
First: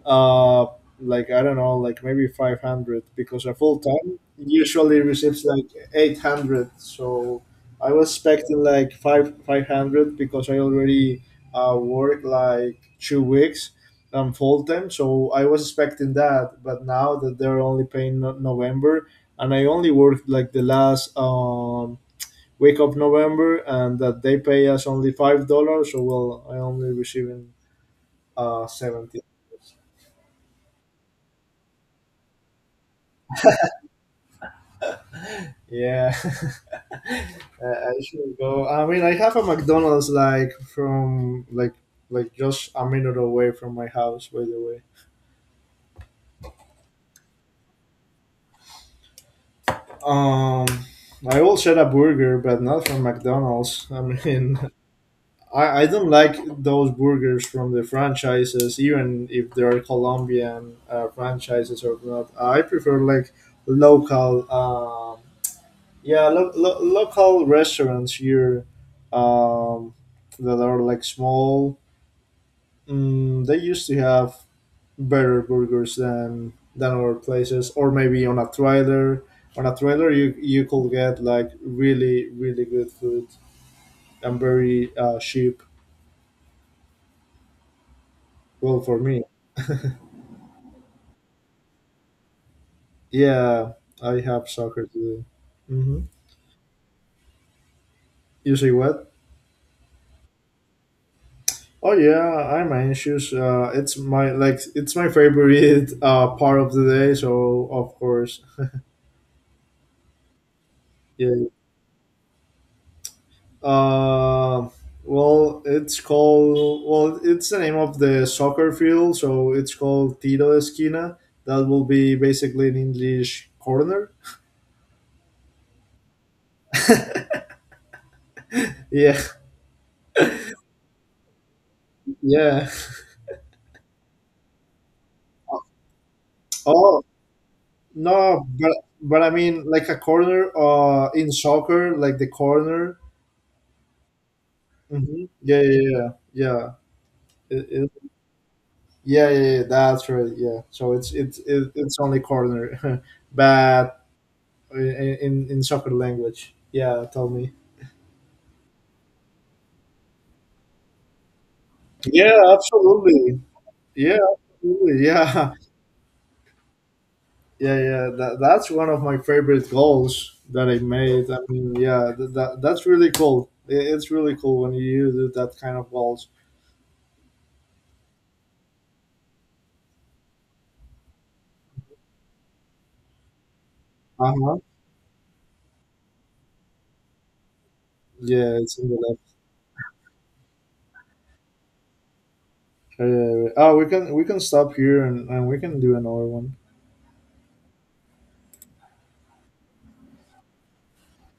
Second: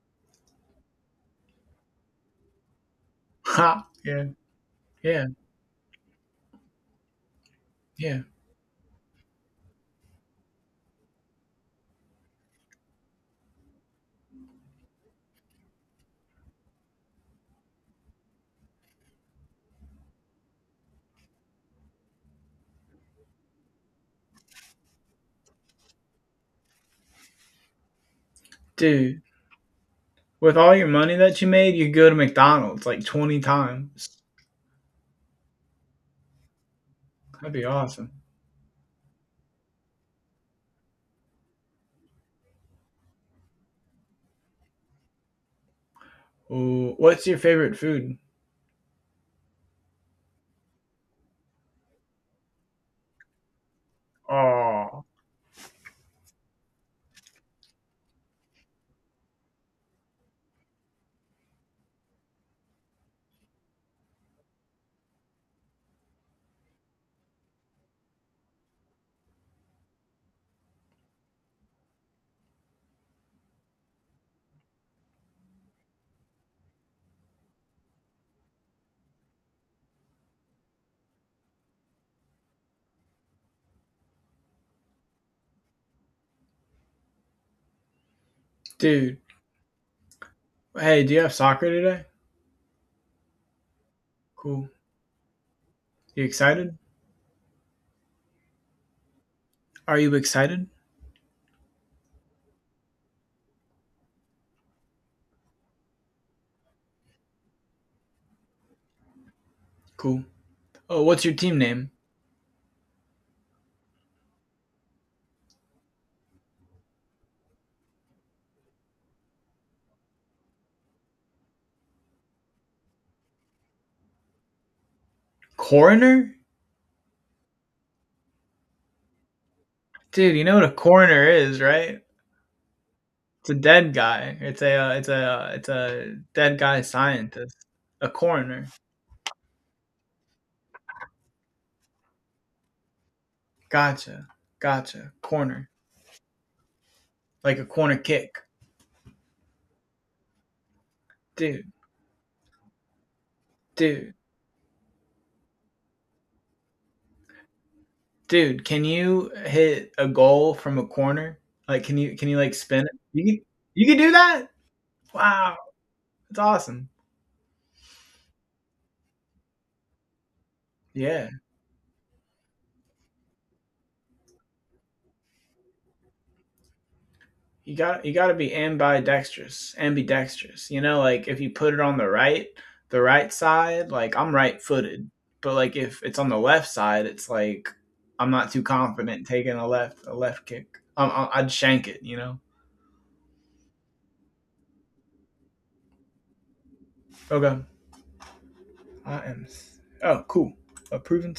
[SPEAKER 2] uh like I don't know, like maybe 500, because a full
[SPEAKER 1] Ha!
[SPEAKER 2] time
[SPEAKER 1] Yeah,
[SPEAKER 2] usually
[SPEAKER 1] yeah,
[SPEAKER 2] receives like 800. So I was
[SPEAKER 1] yeah.
[SPEAKER 2] expecting like 5 500 because I already work like 2 weeks, full time, so I was expecting that. But now that they're only paying November, and I only worked like the last, week of November, and that they pay us only $5. So, well, I only receiving, 70.
[SPEAKER 1] Dude, with all your money that you made, you could go to McDonald's, like, 20 times.
[SPEAKER 2] Yeah, [laughs]
[SPEAKER 1] That'd be
[SPEAKER 2] I
[SPEAKER 1] awesome.
[SPEAKER 2] should go. I mean, I have a McDonald's like from like just a minute away from my house. By the way,
[SPEAKER 1] Ooh, what's your favorite food?
[SPEAKER 2] um, I will get a burger, but not from McDonald's. I mean,
[SPEAKER 1] Oh,
[SPEAKER 2] [laughs] I don't like those burgers from the franchises, even if they are Colombian franchises or not. I prefer like local. Yeah, local restaurants here, um, that are like small, they used to have better burgers than other places. Or maybe on a trailer, you could get like really good food, and very cheap. Well, for
[SPEAKER 1] dude.
[SPEAKER 2] me,
[SPEAKER 1] Hey, do you have soccer today?
[SPEAKER 2] yeah, I have
[SPEAKER 1] Cool.
[SPEAKER 2] soccer today. Mm-hmm.
[SPEAKER 1] You excited?
[SPEAKER 2] You say what?
[SPEAKER 1] Are you excited?
[SPEAKER 2] Oh yeah, I'm anxious. It's my, favorite, [laughs] part of the day, so of course.
[SPEAKER 1] Cool. Oh, what's
[SPEAKER 2] Yeah.
[SPEAKER 1] your team name?
[SPEAKER 2] Uh, well, it's called, well, it's the name of the soccer field, so it's called Tiro Esquina. That will be basically an English corner.
[SPEAKER 1] Coroner?
[SPEAKER 2] Yeah,
[SPEAKER 1] Dude, you know what a coroner is, right?
[SPEAKER 2] [laughs] yeah.
[SPEAKER 1] It's a dead guy. It's a, it's a, it's a dead guy
[SPEAKER 2] Oh,
[SPEAKER 1] scientist. A
[SPEAKER 2] no,
[SPEAKER 1] coroner.
[SPEAKER 2] but I mean, like a corner in soccer, like the corner.
[SPEAKER 1] Gotcha. Gotcha.
[SPEAKER 2] Hmm. Yeah,
[SPEAKER 1] Corner.
[SPEAKER 2] yeah, yeah, yeah.
[SPEAKER 1] Like a
[SPEAKER 2] It,
[SPEAKER 1] corner
[SPEAKER 2] it,
[SPEAKER 1] kick.
[SPEAKER 2] yeah, yeah, yeah, that's right. Yeah, so it's it's
[SPEAKER 1] Dude,
[SPEAKER 2] it, it's only corner, [laughs] but
[SPEAKER 1] dude,
[SPEAKER 2] in soccer language. Yeah, tell me.
[SPEAKER 1] dude, can you hit a goal from a corner? Like can you
[SPEAKER 2] Yeah,
[SPEAKER 1] like spin it?
[SPEAKER 2] absolutely.
[SPEAKER 1] You can do
[SPEAKER 2] Yeah,
[SPEAKER 1] that?
[SPEAKER 2] absolutely. Yeah,
[SPEAKER 1] Wow. That's awesome.
[SPEAKER 2] [laughs] yeah, yeah. That's one of my favorite goals that I
[SPEAKER 1] Yeah.
[SPEAKER 2] made. I mean, yeah, that's really cool. It's really cool when you do that kind of goals.
[SPEAKER 1] You got to be ambidextrous. You know, like if you put it on the right side, like
[SPEAKER 2] Uh
[SPEAKER 1] I'm
[SPEAKER 2] huh.
[SPEAKER 1] right-footed, but like if it's on the left side, it's like I'm not
[SPEAKER 2] Yeah,
[SPEAKER 1] too
[SPEAKER 2] it's in the left.
[SPEAKER 1] confident taking a left kick. I- I'd shank it, you know.
[SPEAKER 2] Oh, we can stop here, and we can do another one.
[SPEAKER 1] Okay. I am. Oh, cool. Approving